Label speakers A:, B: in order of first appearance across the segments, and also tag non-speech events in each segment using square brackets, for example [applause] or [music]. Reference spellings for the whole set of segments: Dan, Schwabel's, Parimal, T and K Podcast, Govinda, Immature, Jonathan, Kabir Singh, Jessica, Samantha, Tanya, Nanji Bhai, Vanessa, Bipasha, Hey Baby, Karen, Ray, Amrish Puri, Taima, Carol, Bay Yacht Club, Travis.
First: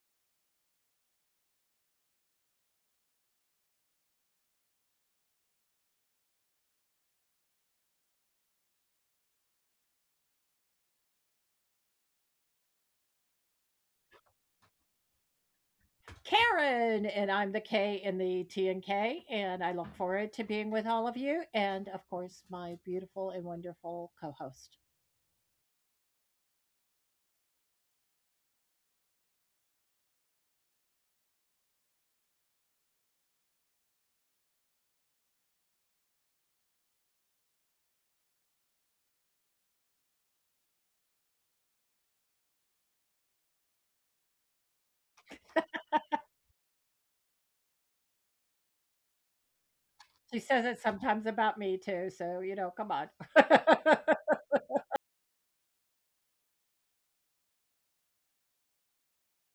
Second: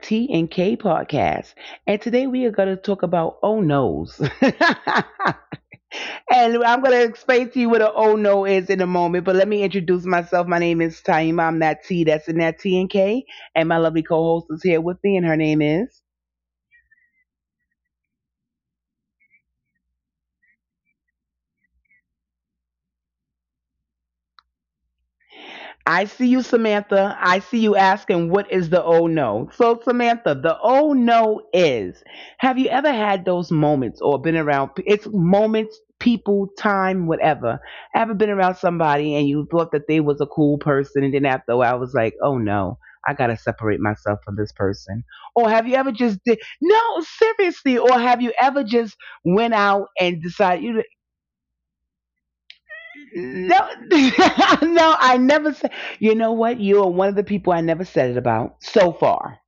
A: T and K Podcast. And today we are going to talk about oh no's. [laughs] And I'm going to explain to you what an oh no is in a moment. But let me introduce myself. My name is Taima. I'm that T that's in that T and K. And my lovely co host is here with me, and her name is.
B: Karen, and I'm the K in the T and K, and I look forward to being with all of you, and of course, my beautiful and wonderful co host.
A: I see you, Samantha. I see you asking, what is the oh no? So, Samantha, the oh no is, have you ever had those moments or been around? It's moments, people, time, whatever. Ever been around somebody and you thought that they was a cool person and then after a while I was like, oh no. I gotta separate myself from this person. Or have you ever just did, no, seriously? Or have you ever just went out and
B: She says
A: decided?
B: it
A: You?
B: sometimes about me too, so come on.
A: No, [laughs] no, I never said. You know what? You are one of the people I never said it about so far.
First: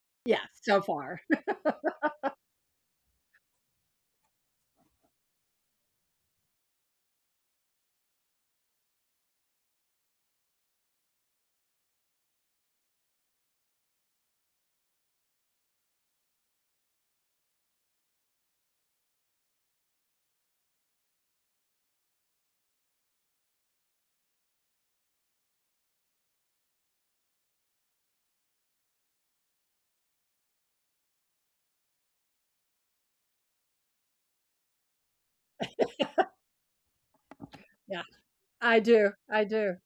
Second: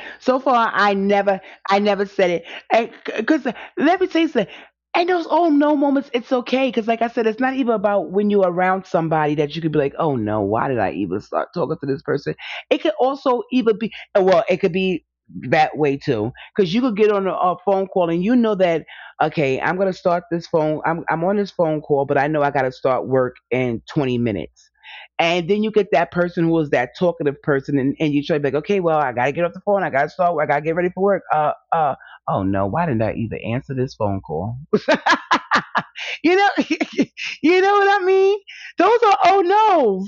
B: [laughs] Yeah,
A: So far,
B: so far.
A: I never said it. And, because, let me tell you something. And those oh no moments, it's okay. Because like I said, it's not even about when you're around somebody that you could be like, oh no, why did I even start talking to this person? It could also even be, well, it could be that way too. Because you could get on a phone call and you know that, okay, I'm gonna start this phone. I'm on this phone call, but I know I gotta start work in 20 minutes. And then you get that person who is that talkative person, and you try to be like, okay, well, I gotta get off the phone, I gotta start, I gotta get ready for work. Oh no, why didn't I either answer this phone call? [laughs] you know, [laughs] you know what I
B: Yeah,
A: mean? Those
B: I
A: are
B: do.
A: oh
B: I do.
A: no,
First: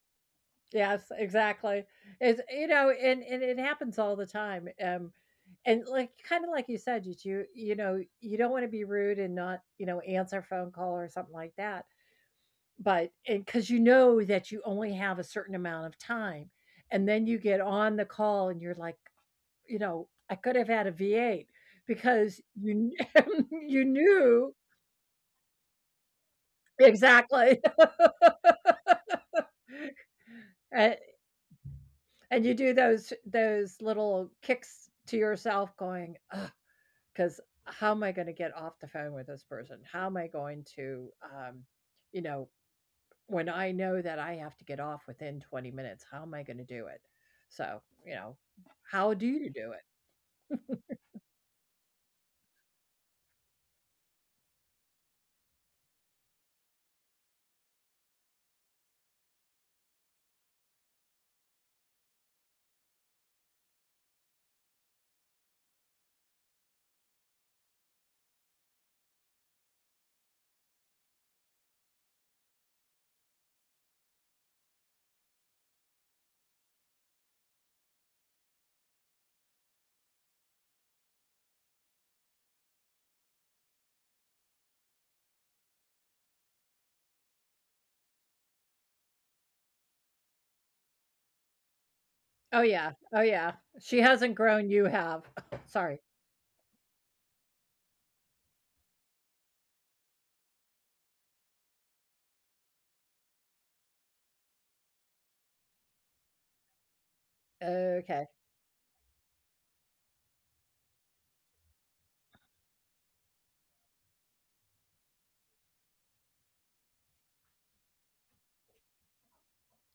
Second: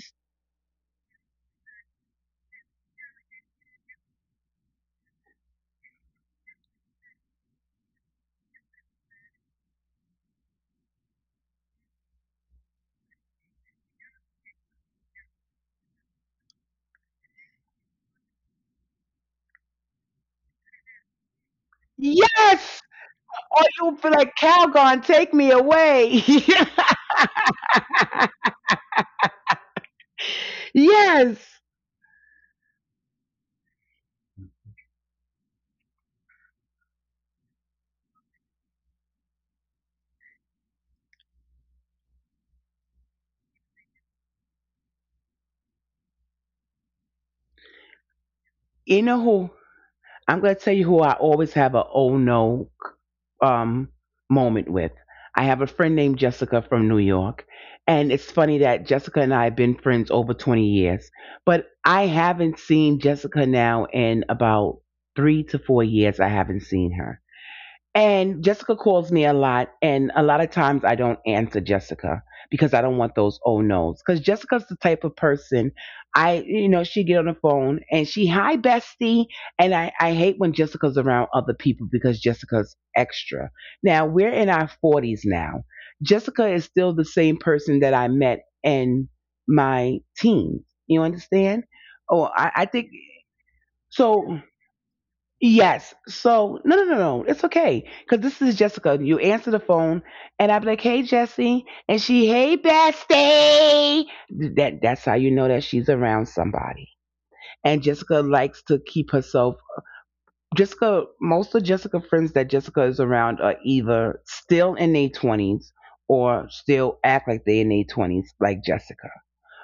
B: Yes, exactly. It's, and it happens all the time. And like kind of like you said, you don't want to be rude and not answer a phone call or something like that. But and because you know that you only have a certain amount of time, and then you get on the call and you're like, I could have had a V8 because
A: yes.
B: [laughs]
A: Or
B: you
A: you'll be like,
B: knew
A: Calgon, take me away.
B: exactly. [laughs]
A: [laughs]
B: A-
A: Yes.
B: And you do those little kicks to yourself going, because how am I gonna get off the phone with this person? How am I going to, you know, when I know that I have to get off within 20 minutes, how am I gonna do it? So,
A: You
B: how do
A: know
B: you
A: who?
B: do it?
A: I'm going to tell you who I always have a oh no um, moment with. I have a friend named Jessica from New York. And it's funny that Jessica and I have been friends over 20 years. But I haven't seen Jessica now in about 3 to 4 years. I haven't seen her, and Jessica calls me a lot, and a lot of times I don't answer Jessica because I don't want those oh no's. Because Jessica's the type of person, you know, she get on the phone and she, hi bestie, and I hate when Jessica's around other people because Jessica's extra. Now we're in our forties now. Jessica is still the same person that I met in my teens. You understand? Oh,
B: Oh,
A: I
B: yeah.
A: think
B: Oh, yeah. She hasn't
A: so.
B: grown, you have. [laughs] Sorry.
A: Yes. So no, no, no, no. It's okay, because this is Jessica. You answer the phone, and I'm like, "Hey, Jesse," and she, "Hey, bestie." That's how you know that she's around somebody. And
B: Okay.
A: Jessica likes to keep herself. Jessica, most of Jessica friends that Jessica is around are either still in their twenties or still act like they're in their twenties, like Jessica.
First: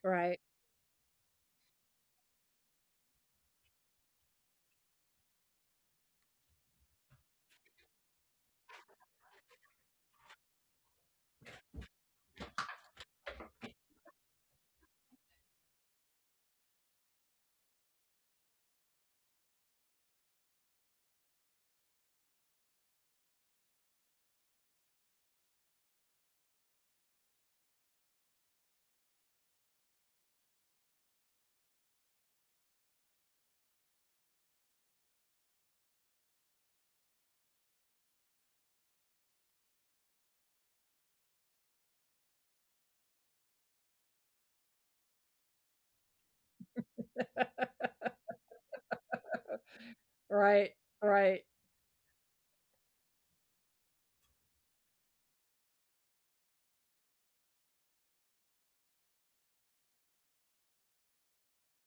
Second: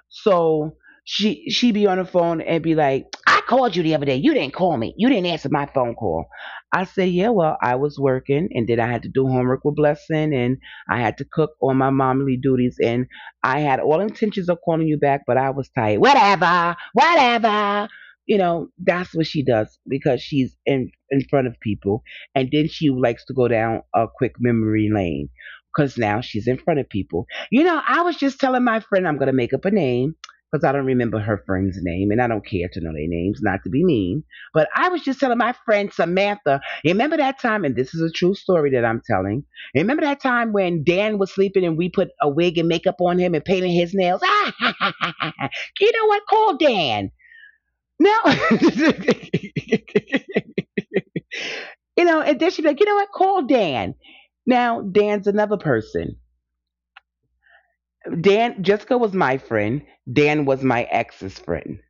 B: Right.
A: So she be on the phone and be like, I called you the other day. You didn't call me. You didn't answer my phone call. I said, yeah, well, I was working and then I had to do homework with Blessing and I had to cook on my momly duties and I had all intentions of calling you back, but I was tired. Whatever, whatever. You know, that's what she does because she's in front of people, and then she likes to go down a quick memory lane because now she's in front of people. You know, I was just telling my friend, I'm going to make up a name because I don't remember her friend's name and I don't care to know their names, not to be mean. But I was just telling my friend Samantha, remember that time, and this is a true story that I'm telling. Remember that time when Dan was sleeping and we put a wig and makeup on him and painted his nails? Ah, [laughs] you know what? Call Dan. No. [laughs]
B: Right. Right.
A: You know, and then she'd be like, you know what? Call Dan. Now, Dan's another person. Dan, Jessica was my friend. Dan was my ex's friend.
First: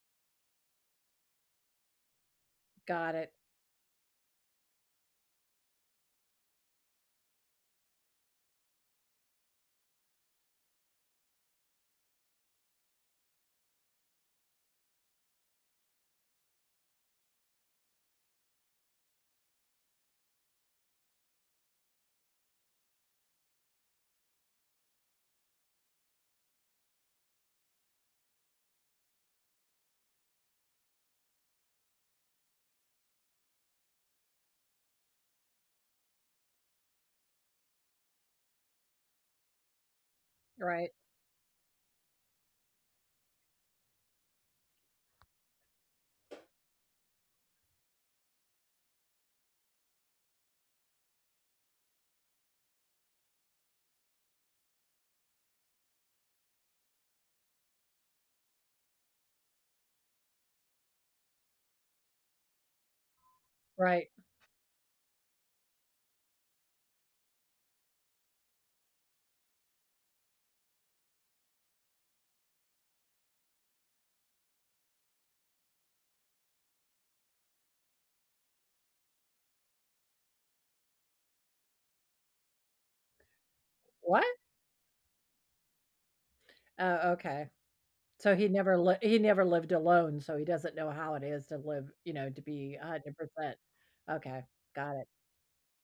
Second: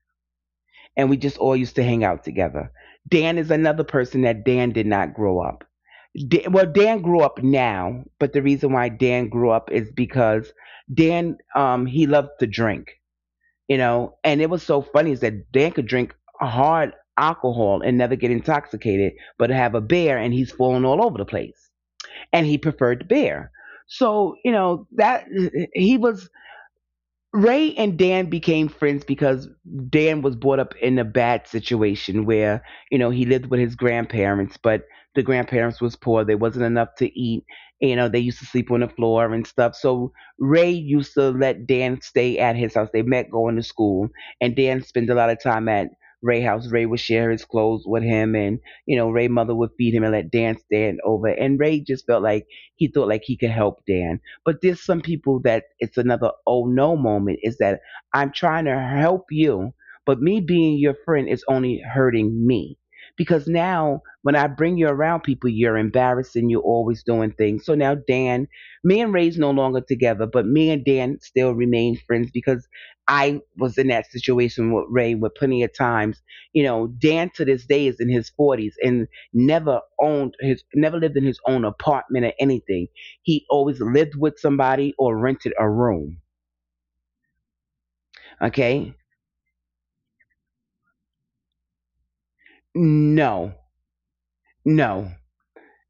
A: And we just all used to hang out together.
B: Got it.
A: Dan is another person that Dan did not grow up. Dan, well, Dan grew up now, but the reason why Dan grew up is because Dan he loved to drink, you know, and it was so funny is that Dan could drink hard alcohol and never get intoxicated, but have a beer and he's falling all over the place. And he preferred beer. So, you know, that he was, Ray and Dan became friends because Dan was brought up in a bad situation where, you know, he lived with his grandparents, but the grandparents was poor. There wasn't enough to eat. You know, they used to sleep on the floor and stuff. So Ray
B: Right.
A: used to let Dan stay at his house. They met going to school, and Dan spent a lot of time at Ray house. Ray would share his clothes with him, and, you know, Ray mother would feed him and let Dan stand over. And Ray just felt like he thought like he could help Dan. But there's some people that, it's another oh no moment, is that I'm trying to help you, but me being your friend is only hurting me. Because now
B: Right.
A: when I bring you around people, you're embarrassed and you're always doing things. So now Dan, me and Ray's no longer together, but me and Dan still remain friends because I was in that situation with Ray with plenty of times. You know, Dan to this day is in his forties and never owned his, never lived in his own apartment or anything. He always lived
B: What?
A: with somebody or rented a room.
B: Oh, okay. So
A: Okay?
B: he never lived alone, so he doesn't know how it is to live, to be
A: No,
B: 100%. Okay, got
A: no.
B: it.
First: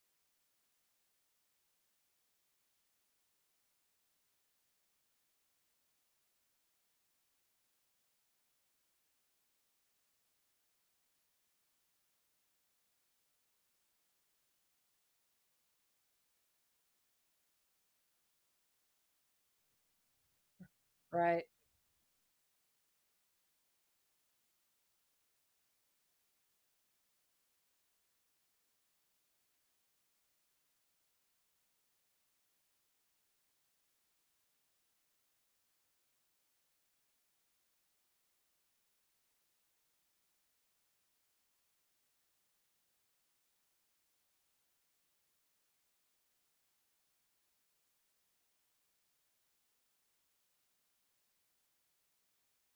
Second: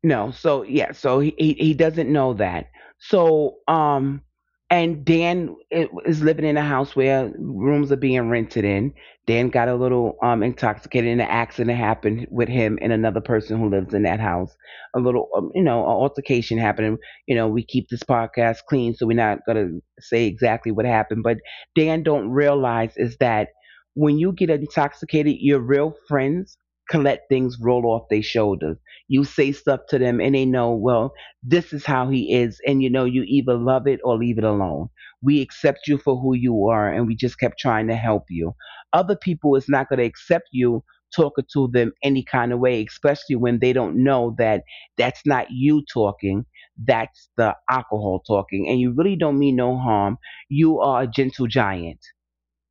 A: No, so yeah, so he, he doesn't know that. So and Dan is living in a house where rooms are being rented in. Dan got a little intoxicated, and an accident happened with him and another person who lives in that house. A little, you know, an altercation happened. You know, we keep this podcast clean, so we're not gonna say exactly what happened. But
B: Right,
A: Dan don't realize is that when you get intoxicated, your real friends can let things roll off their shoulders. You say stuff to them and they know, well, this is how he is. And you know, you either love it or leave it alone. We accept you for who you are and we just kept trying to help you. Other people is not going to accept you talking to them any kind of way, especially when they don't know that that's not you talking. That's the alcohol talking. And you really don't mean no harm. You are a gentle giant,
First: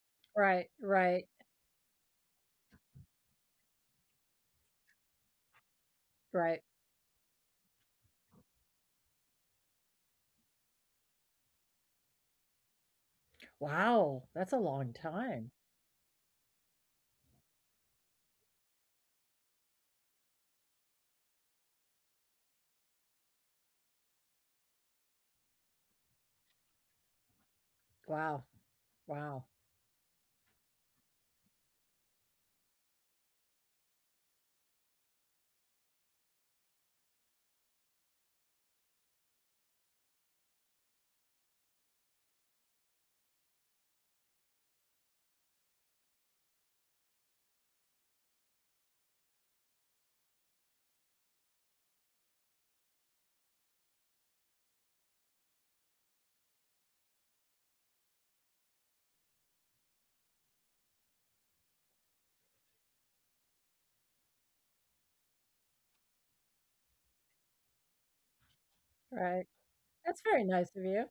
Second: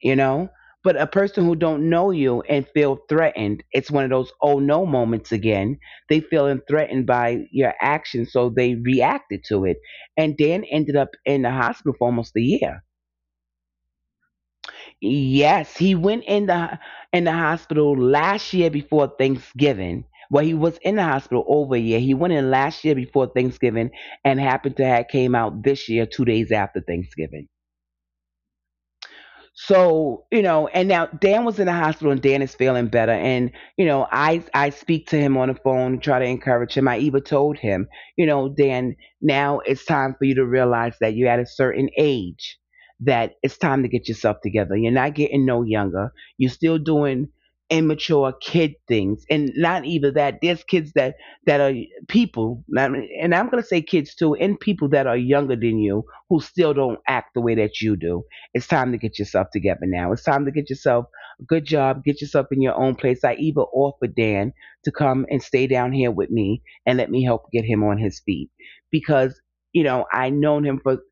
A: you know,
B: right,
A: but a
B: right,
A: person who don't know you and feel threatened, it's one of those oh no moments again. They
B: right.
A: feeling threatened by your action, so they reacted to it, and Dan ended up in the hospital for almost a year.
B: Wow, that's a long time.
A: Yes, he went in the, in the hospital last year before Thanksgiving. Well, he was in the hospital over a year. He went in last year before Thanksgiving and happened to have came out this year 2 days after Thanksgiving.
B: Wow, wow,
A: So, you know, and now Dan was in the hospital and Dan is feeling better. And, you know, I speak to him on the phone, try to encourage him. I even told him, you know, Dan, now it's time for you to realize that you're at a certain age, that it's time to get yourself together. You're not getting no younger. You're still doing immature kid things. And not even that, there's kids that, that are people, not- and I'm gonna say kids too, and people that are younger than you who still don't act the way that you do. It's time to get yourself together now. It's time to get yourself a good job, get yourself in your own place. I even offered Dan to come and stay down here with me and let me help get him on his feet because,
B: right.
A: you know,
B: That's
A: I
B: very
A: known
B: nice
A: him
B: of
A: for,
B: you.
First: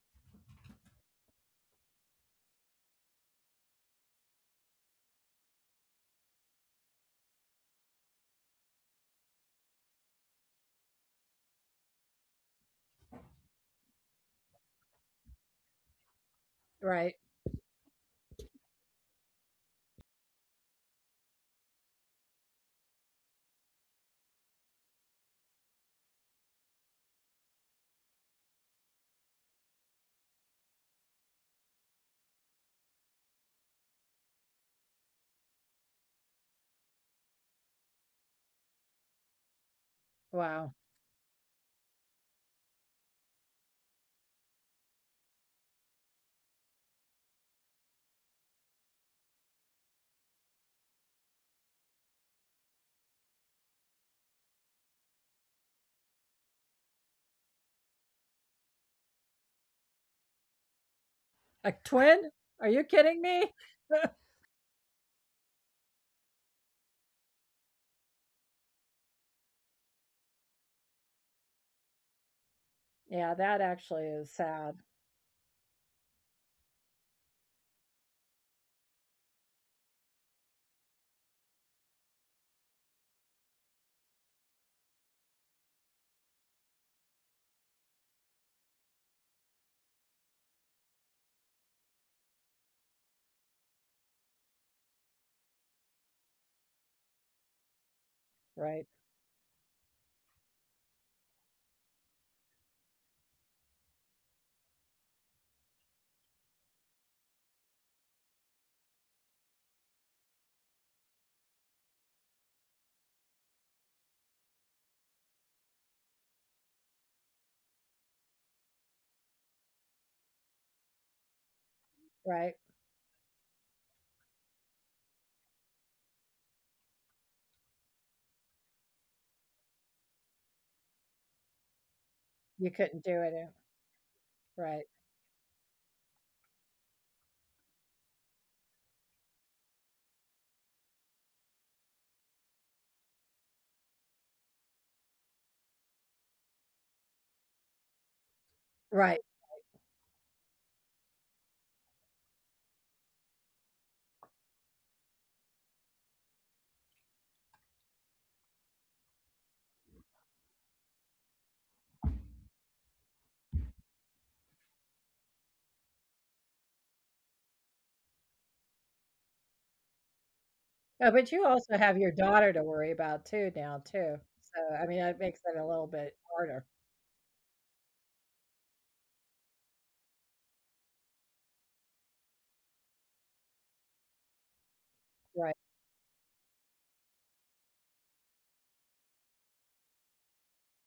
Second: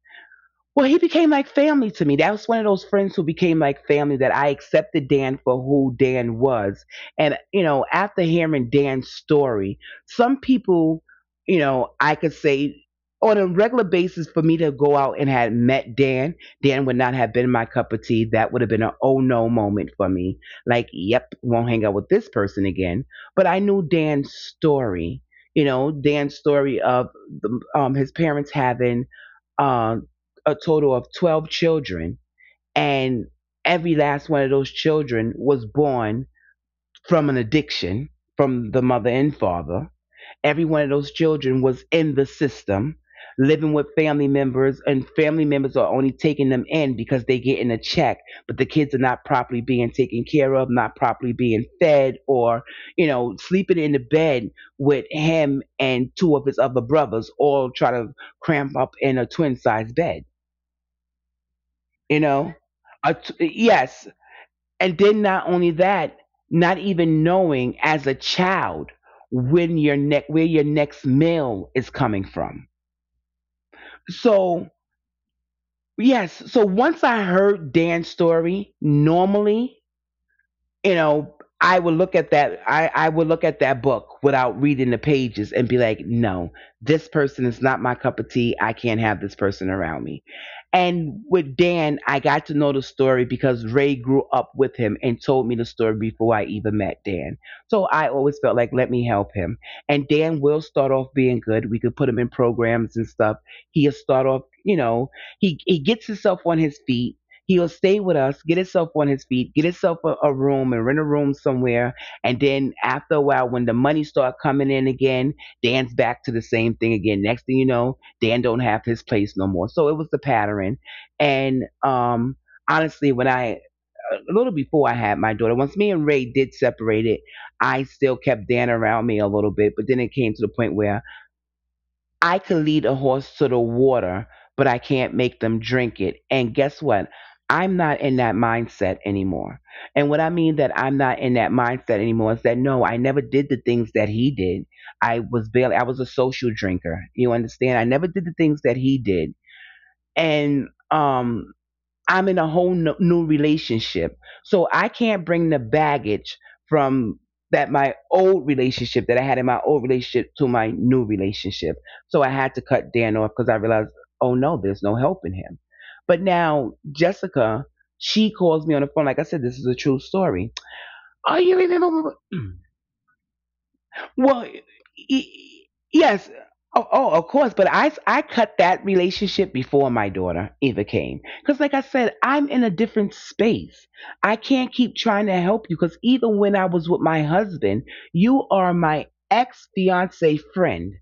A: well, he became like family to me. That was one of those friends who became like family that I accepted Dan for who Dan was. And, you know, after hearing Dan's story, some people, you know, I could say on a regular basis for me to go out and had met Dan, Dan would not
B: Right,
A: have been my cup of tea. That would have been an oh no moment for me. Like, yep, won't hang out with this person again. But I knew Dan's story, you know, Dan's story of his parents having uh, a total of 12 children, and every last one of those children was born from an addiction from the mother and father. Every
B: wow.
A: one of those children was in the system, living with family members, and family members are only taking them in because they're getting a check, but the kids are not properly being taken care of, not properly being fed, or, you know, sleeping in the bed with him and two of his other brothers, all try to cramp up in a twin sized bed,
B: A
A: you
B: twin?
A: know.
B: Are you kidding me? [laughs]
A: Yes, and then not only that, not even knowing as a child when your neck where your next meal is coming from.
B: Yeah, that actually is
A: So
B: sad.
A: yes, so once I heard Dan's story, normally, you know, I would look at that. I would look at that book without reading the pages and be like, no, this person is not my cup of tea. I can't have this person around me. And with Dan, I got to know the story because Ray grew up with him and told me the story before I even met Dan. So I always felt like,
B: Right,
A: let me help him. And Dan will start off being good. We could put him in programs and stuff. He'll start off, you know, he gets himself on his feet. He'll stay with us, get himself on his feet, get himself a room and rent a room somewhere. And then after a while, when the money start coming in again, Dan's back to the same thing again. Next thing you know, Dan don't have his place no more. So it was the pattern. And
B: right.
A: Honestly, when I, a little before I had my daughter, once me and Ray did separate it, I still kept Dan around me a little bit. But then it came to the point where I can
B: You
A: lead a
B: couldn't do it,
A: horse
B: eh?
A: to the water, but I
B: Right,
A: can't make them drink it. And guess what? I'm not in that mindset anymore. And what I mean that I'm not in that mindset anymore is that no, I never did the things that he did. I was a social drinker. You understand? I never did the things that he
B: right.
A: did. And I'm in a whole no, new relationship. So I can't bring the baggage from that my old relationship that I had in my old relationship to my new relationship. So I had to cut Dan off because I realized, oh no, there's no helping him. But now Jessica, she calls me on the phone. Like I said, this is a true story.
B: Yeah, but
A: Oh,
B: you
A: you
B: also have your
A: remember?
B: daughter to worry about too now too.
A: Well, y-
B: So, I mean, that makes it a little bit
A: yes.
B: harder.
A: Oh, oh, of course. But I cut that relationship before my daughter ever came. Because, like I said, I'm in a different space. I can't keep trying to
B: Right.
A: help you. Because even when I was with my husband, you are my ex fiance friend,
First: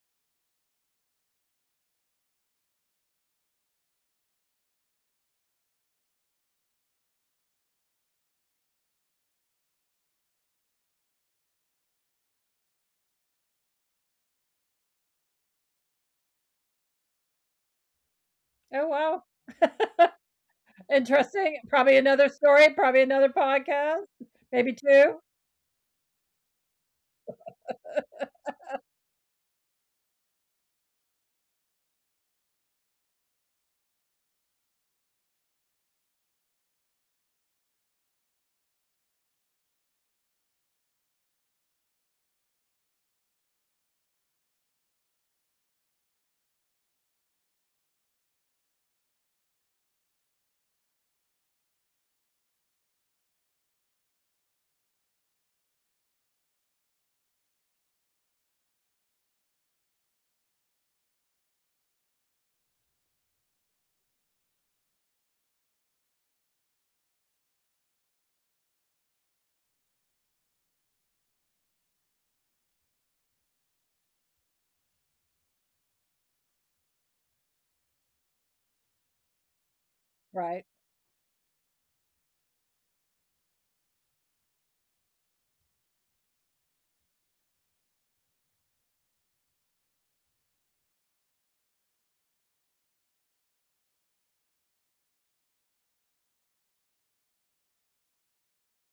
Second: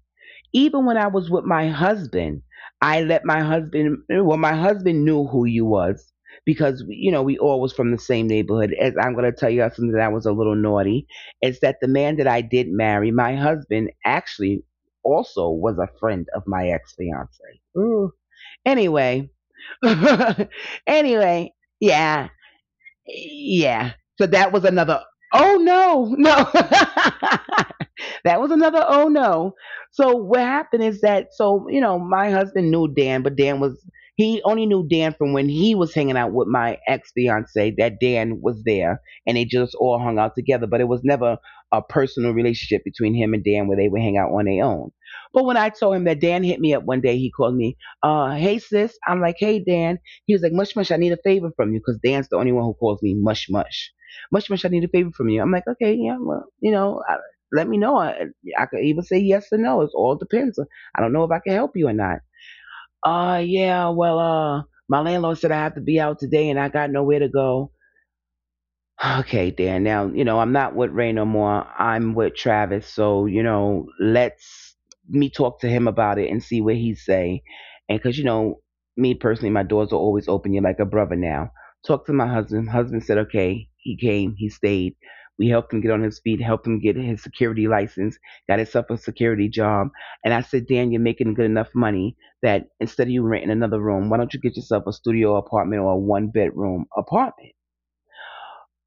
A: even when I was with my husband, I let my husband, well, my husband knew who you was because, you know, we all was from the same neighborhood. As I'm going to tell you something that I was a little naughty, is that the man that I did marry, my husband actually also was a friend of my ex-fiance. Ooh.
B: Oh, wow.
A: Anyway, [laughs] anyway,
B: Interesting. Probably another
A: yeah,
B: story, probably another
A: yeah.
B: podcast,
A: So that
B: maybe
A: was another,
B: two.
A: oh no, no. [laughs] that was another oh no. So what happened is that, so you know my husband knew Dan, but Dan was he only knew Dan from when he was hanging out with my ex fiance, that Dan was there, and they just all hung out together. But it was never a personal relationship between him and Dan where they would hang out on their own. But when I told him that Dan hit me up one day, he called me, "Hey sis," I'm like, "Hey Dan." He was like, "Mush mush, I need a favor from you," because Dan's the only one who calls me mush mush. Much much, I need a favor from you. I'm like, okay, yeah, well, you know, let me know. I could either say yes or no. It all depends. I don't know if I can help you or not. Yeah, well, my landlord said I have to be out today and I got nowhere to go. Okay, Dan. Now, you know, I'm not with Ray no more. I'm with Travis. So, you know, let's me talk to him about it and see what he say. And because, you know, me personally, my doors are always open.
B: Right.
A: You're like a brother now. Talk to my husband. Husband said, okay, he came, he stayed. We helped him get on his feet, helped him get his security license, got himself a security job. And I said, Dan, you're making good enough money that instead of you renting another room, why don't you get yourself a studio apartment or a one bedroom apartment?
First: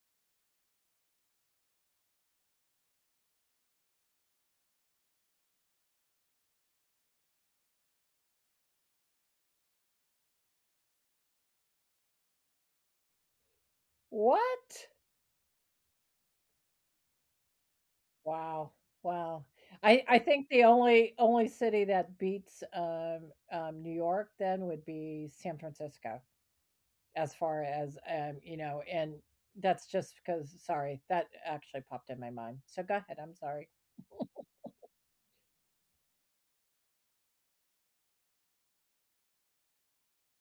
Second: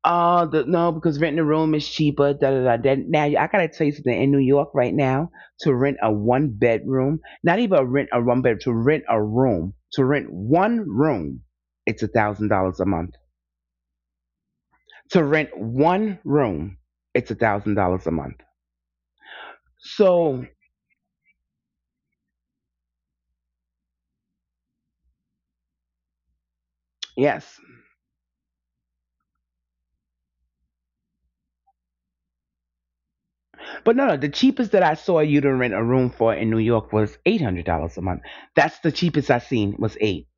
A: No, because renting a room is cheaper. Da da da da. Now I gotta tell you something. In New York right now, to rent a one bedroom, not even a rent a one bedroom, to rent a room, to rent one room, it's $1,000 a month.
B: What?
A: To rent one room, it's $1,000 a month.
B: Wow. Wow. I
A: So
B: think the only city that beats, New York then would be San Francisco as
A: yes,
B: far as, and that's just because sorry, that actually popped in my mind. So go ahead. I'm sorry.
A: but no, no. The cheapest that I saw you to rent a room for in New York was $800 a month. That's the cheapest I seen was eight.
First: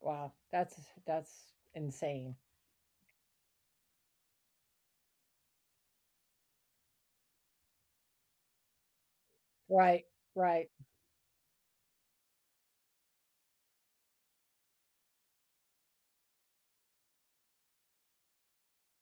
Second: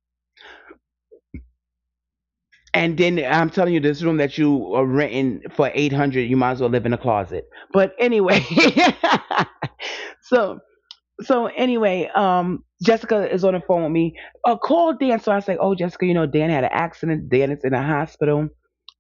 B: Wow, that's insane.
A: And then I'm telling you, this room that you are renting for eight hundred, you might as well live in a closet. But anyway,
B: Right,
A: [laughs] so
B: right.
A: so anyway, Jessica is on the phone with me. Call Dan. So I say, oh, Jessica, you know, Dan had an accident. Dan is in the hospital.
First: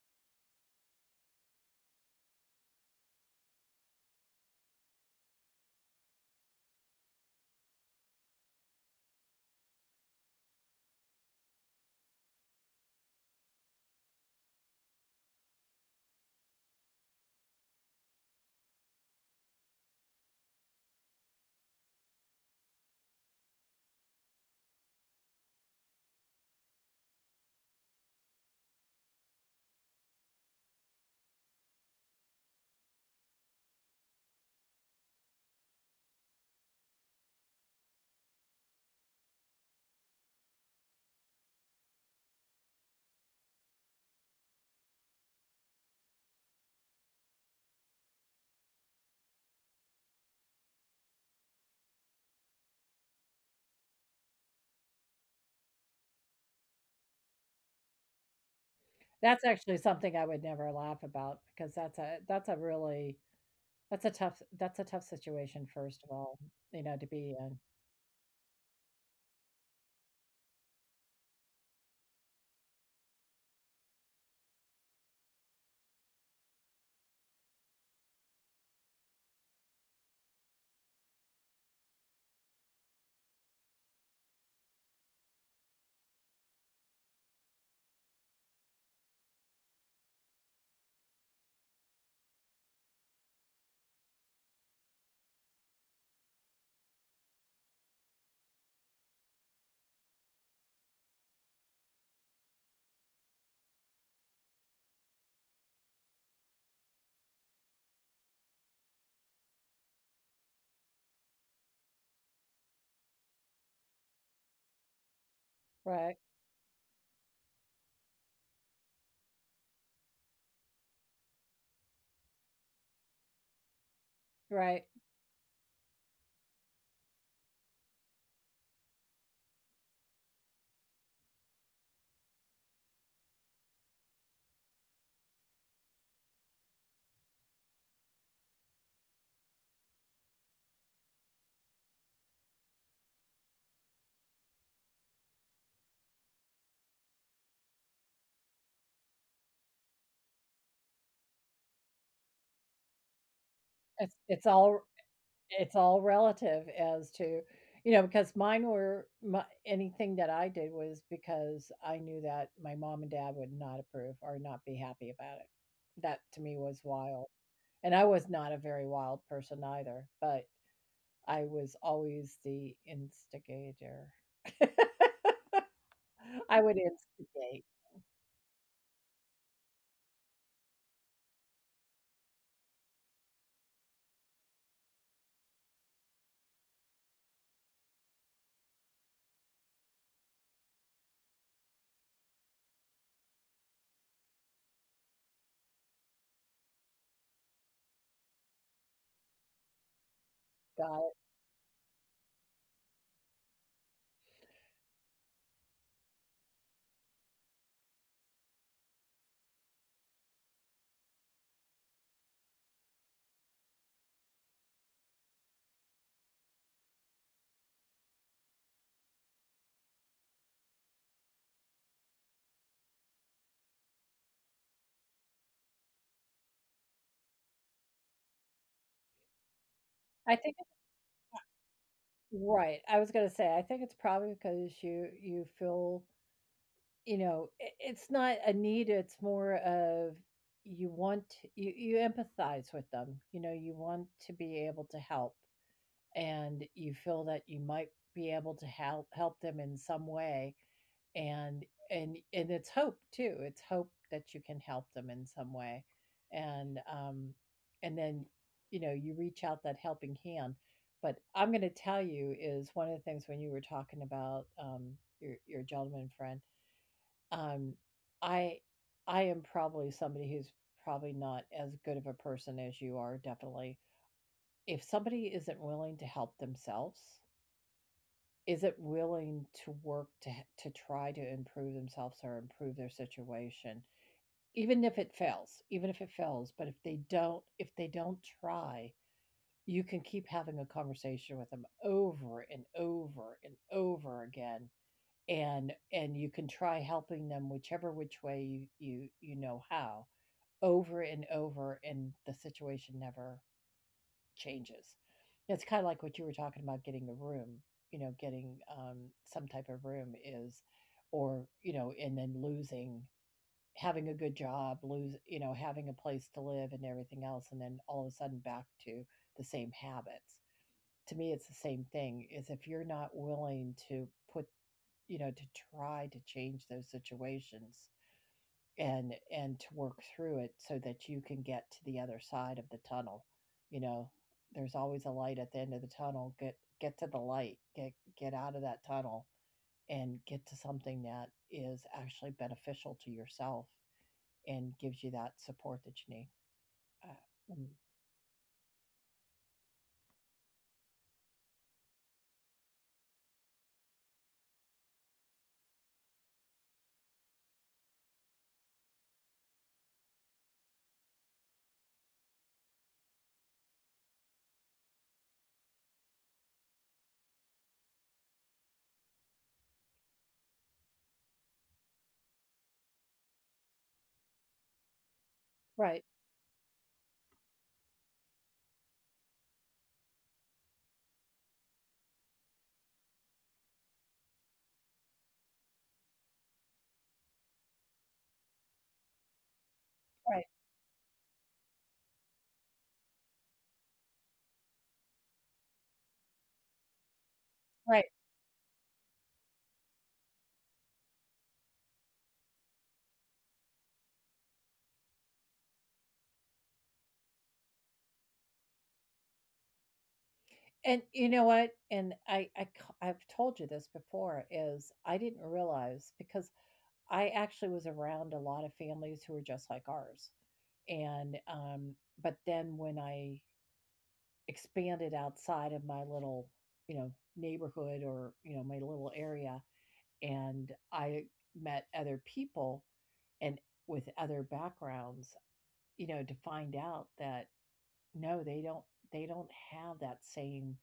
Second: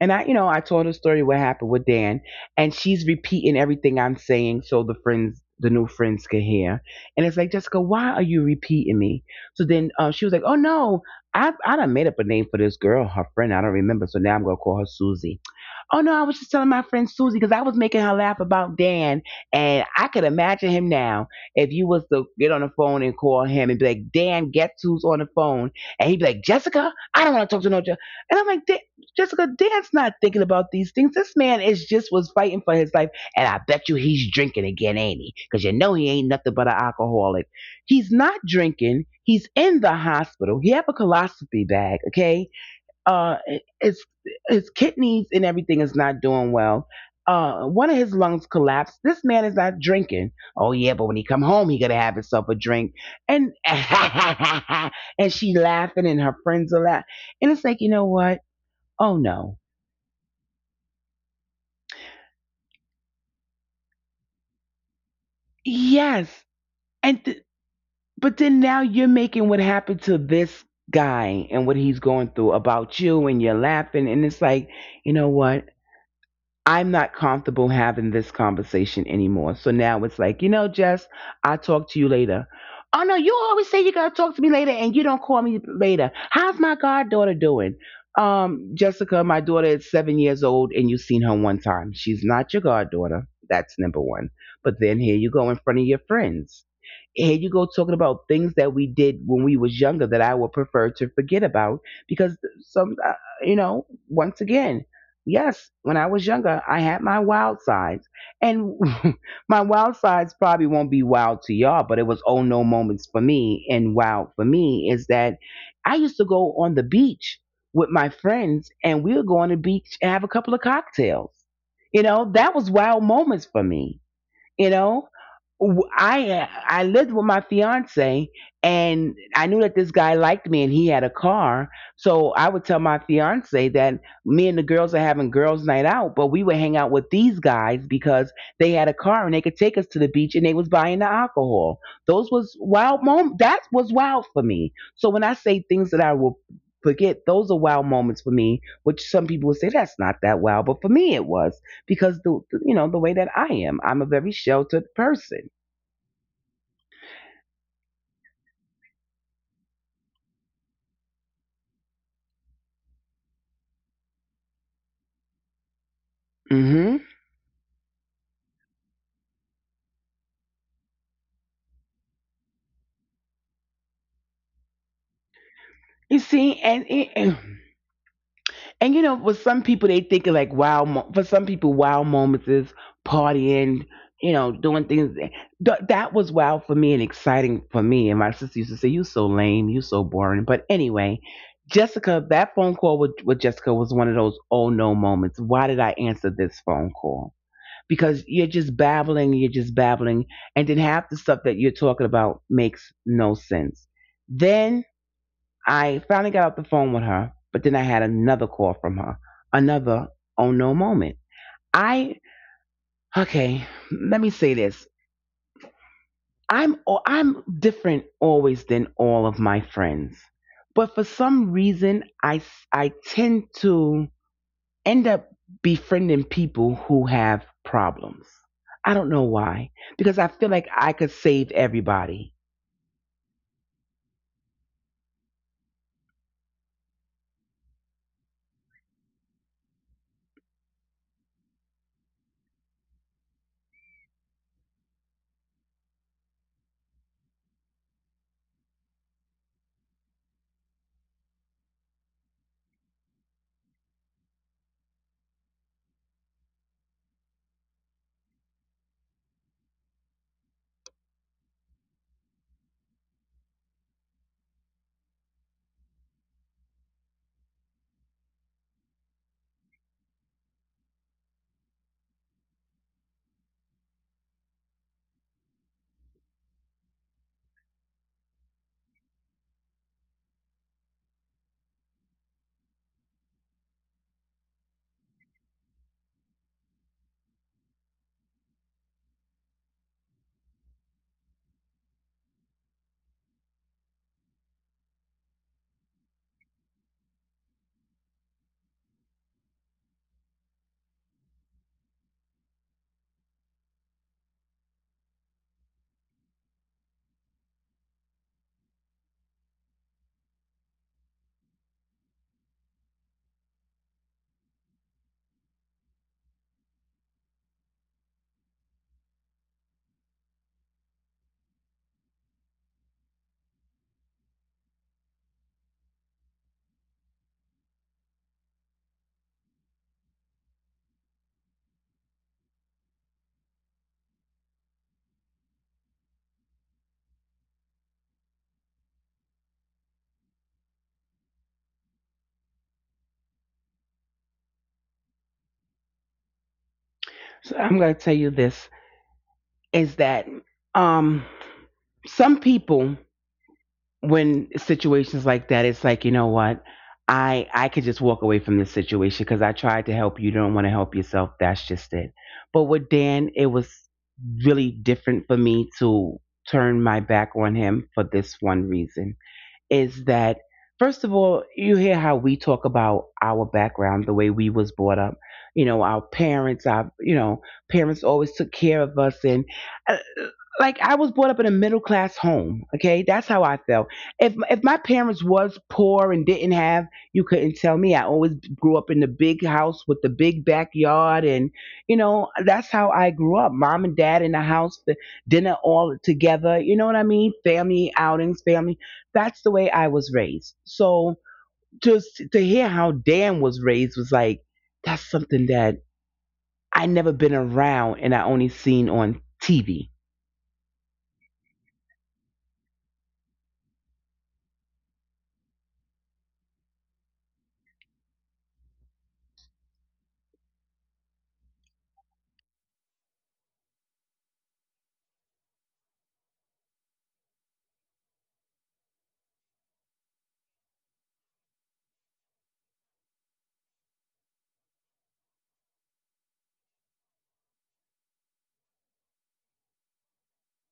A: And I, you know, I told her story what happened with Dan, and she's repeating everything I'm saying so the friends, the new friends, can hear. And it's like, Jessica, why are you repeating me? So then she was like, oh no, I done made up a name for this girl, her friend. I don't remember. So now I'm gonna call her Susie. Oh no, I was just telling my friend Susie because I was making her laugh about Dan, and I could imagine him now if you was to get on the phone and call him and be like, "Dan, guess who's on the phone?" And he'd be like, "Jessica, I don't want to talk to no Jessica." And I'm like, "Dan—" "Jessica, Dan's not thinking about these things. This man is just was fighting for his life, and I bet you he's drinking again, ain't he? Because you know he ain't nothing but an alcoholic. He's not drinking. He's in the hospital. He have a colostomy bag, okay?" uh his his kidneys and everything is not doing well. One of his lungs collapsed. This man is not drinking. Oh yeah, but when he come home, he gotta have himself a drink. And [laughs] and she laughing, and her friends are laughing. And it's like, you know what? Oh
B: That's
A: no,
B: actually something I would never laugh about because that's a really that's a tough situation first of
A: yes.
B: all, to
A: And
B: be
A: th-
B: in.
A: but then now you're making what happened to this guy and what he's going through about you, and you're laughing. And it's like, you know what? I'm not comfortable having this conversation anymore. So now it's like, you know, Jess, I'll talk to you later. Oh no, you always say you're gonna talk to me later and you don't call me later. How's my goddaughter doing? Jessica, my daughter is 7 years old and you've seen her one time. She's not your goddaughter. That's number one. But then here you go in front of your friends, here you go talking about things that we did when we was younger that I would prefer to forget about because some you know, once again, yes, when I was younger, I had my wild sides. And [laughs] my wild sides probably won't be wild to y'all, but it was oh no moments for me. And wild for me is that I
B: Right,
A: used to go on the beach with my friends and we would go on the beach and have a couple of cocktails. You know, that was wild moments for me you
B: right.
A: know W- i i lived with my fiance, and I knew that this guy liked me and he had a car, so I would tell my fiance that me and the girls are having girls night out, but we would hang out with these guys because they had a car and they could take us to the beach and they was buying the alcohol. Those was wild moments. That was wild for me. So when I say things that I will forget, those are wild moments for me, which some people would say that's not that wild, but for me it was, because the way that I am, I'm a
B: It's
A: very
B: it's all
A: sheltered person.
B: it's all relative as to because mine were my, anything that I did was because I knew that my mom and dad would not approve or not be happy about it. That to me was
A: Hmm.
B: wild, and I was not a very wild person either. But I was always the instigator.
A: You
B: [laughs]
A: see,
B: I would instigate.
A: you know, for some people they think of like, wow. For some people, wow moments is partying, you know, doing things. That was wow for me and exciting for me. And my sister used to say, "You so lame, you so boring." But anyway, Jessica, that phone call with Jessica was one of those oh no moments. Why did I answer this phone call? Because you're just babbling, and then
B: Got
A: half the
B: it.
A: stuff that you're talking about makes no sense. Then I finally got off the phone with her, but then I had another call from her, another oh no moment. I okay, Let me say this. I'm I'm different always than all of my friends, but for some reason I tend to end up befriending people who have problems. I don't know why, because I
B: I
A: feel
B: think.
A: like I could save everybody.
B: Right, I was gonna say I think it's probably because you feel, it's not a need. It's more of you want, you empathize with them. You know you want to be able to help, and you feel that you might be able to help them in some way, and it's hope too, it's hope that you can help them in some way. And um and then, you reach out that helping hand. But I'm going to tell you, is one of the things when you were talking about, your gentleman friend, um i I am probably somebody who's probably not as good of a person as you are, definitely. If somebody isn't willing to help themselves, isn't willing to work, to try to improve themselves or improve their situation, even if it fails, even if it fails, but if they don't, if they don't try, you can keep having a conversation with them over and over and over again, and you can try helping them whichever which way you you know how, over and over, and the situation never changes. It's kind of like what you were talking about getting a room, getting, some type of room is, or, and then losing, having a good job, lose, having a place to live and everything else. And then all of a sudden back to the same habits. To me, it's the same thing is if you're not willing to put, to try to change those situations, and to work through it so that you can get to the other side of the tunnel. You know there's always a light at the end of the tunnel. Get to the light, get out of that tunnel, and get to something that is actually beneficial to yourself and gives you that support that you need. Mm.
A: So I'm going to tell you this is that, um, some people, when situations like that, it's like, you know what? I could just walk away from this situation because I tried to help you. You don't want to help yourself. That's just it. But with Dan, it was really different for me to turn my back on him for this one reason, is that first of all, you hear how we talk about our background, the way we was brought up. You know, our parents, our, you know, parents always took care of us, and uh, like I was brought up in a middle class home. Okay, that's how I felt. If my parents was poor and didn't have, you couldn't tell me. I always grew up in the big house with the big backyard, and you know that's how I grew up. Mom and dad in the house, the dinner all together. You know what I mean? Family
B: Right.
A: outings, family. That's the way I was raised. So just to hear how Dan was raised was like, that's something that I never been around and I only seen on TV.
B: And you know what, and I've told you this before, is I didn't realize because I actually was around a lot of families who were just like ours. And, um, but then when I expanded outside of my little, neighborhood or, my little area, and I met other people and with other backgrounds, to find out that no, they don't have that same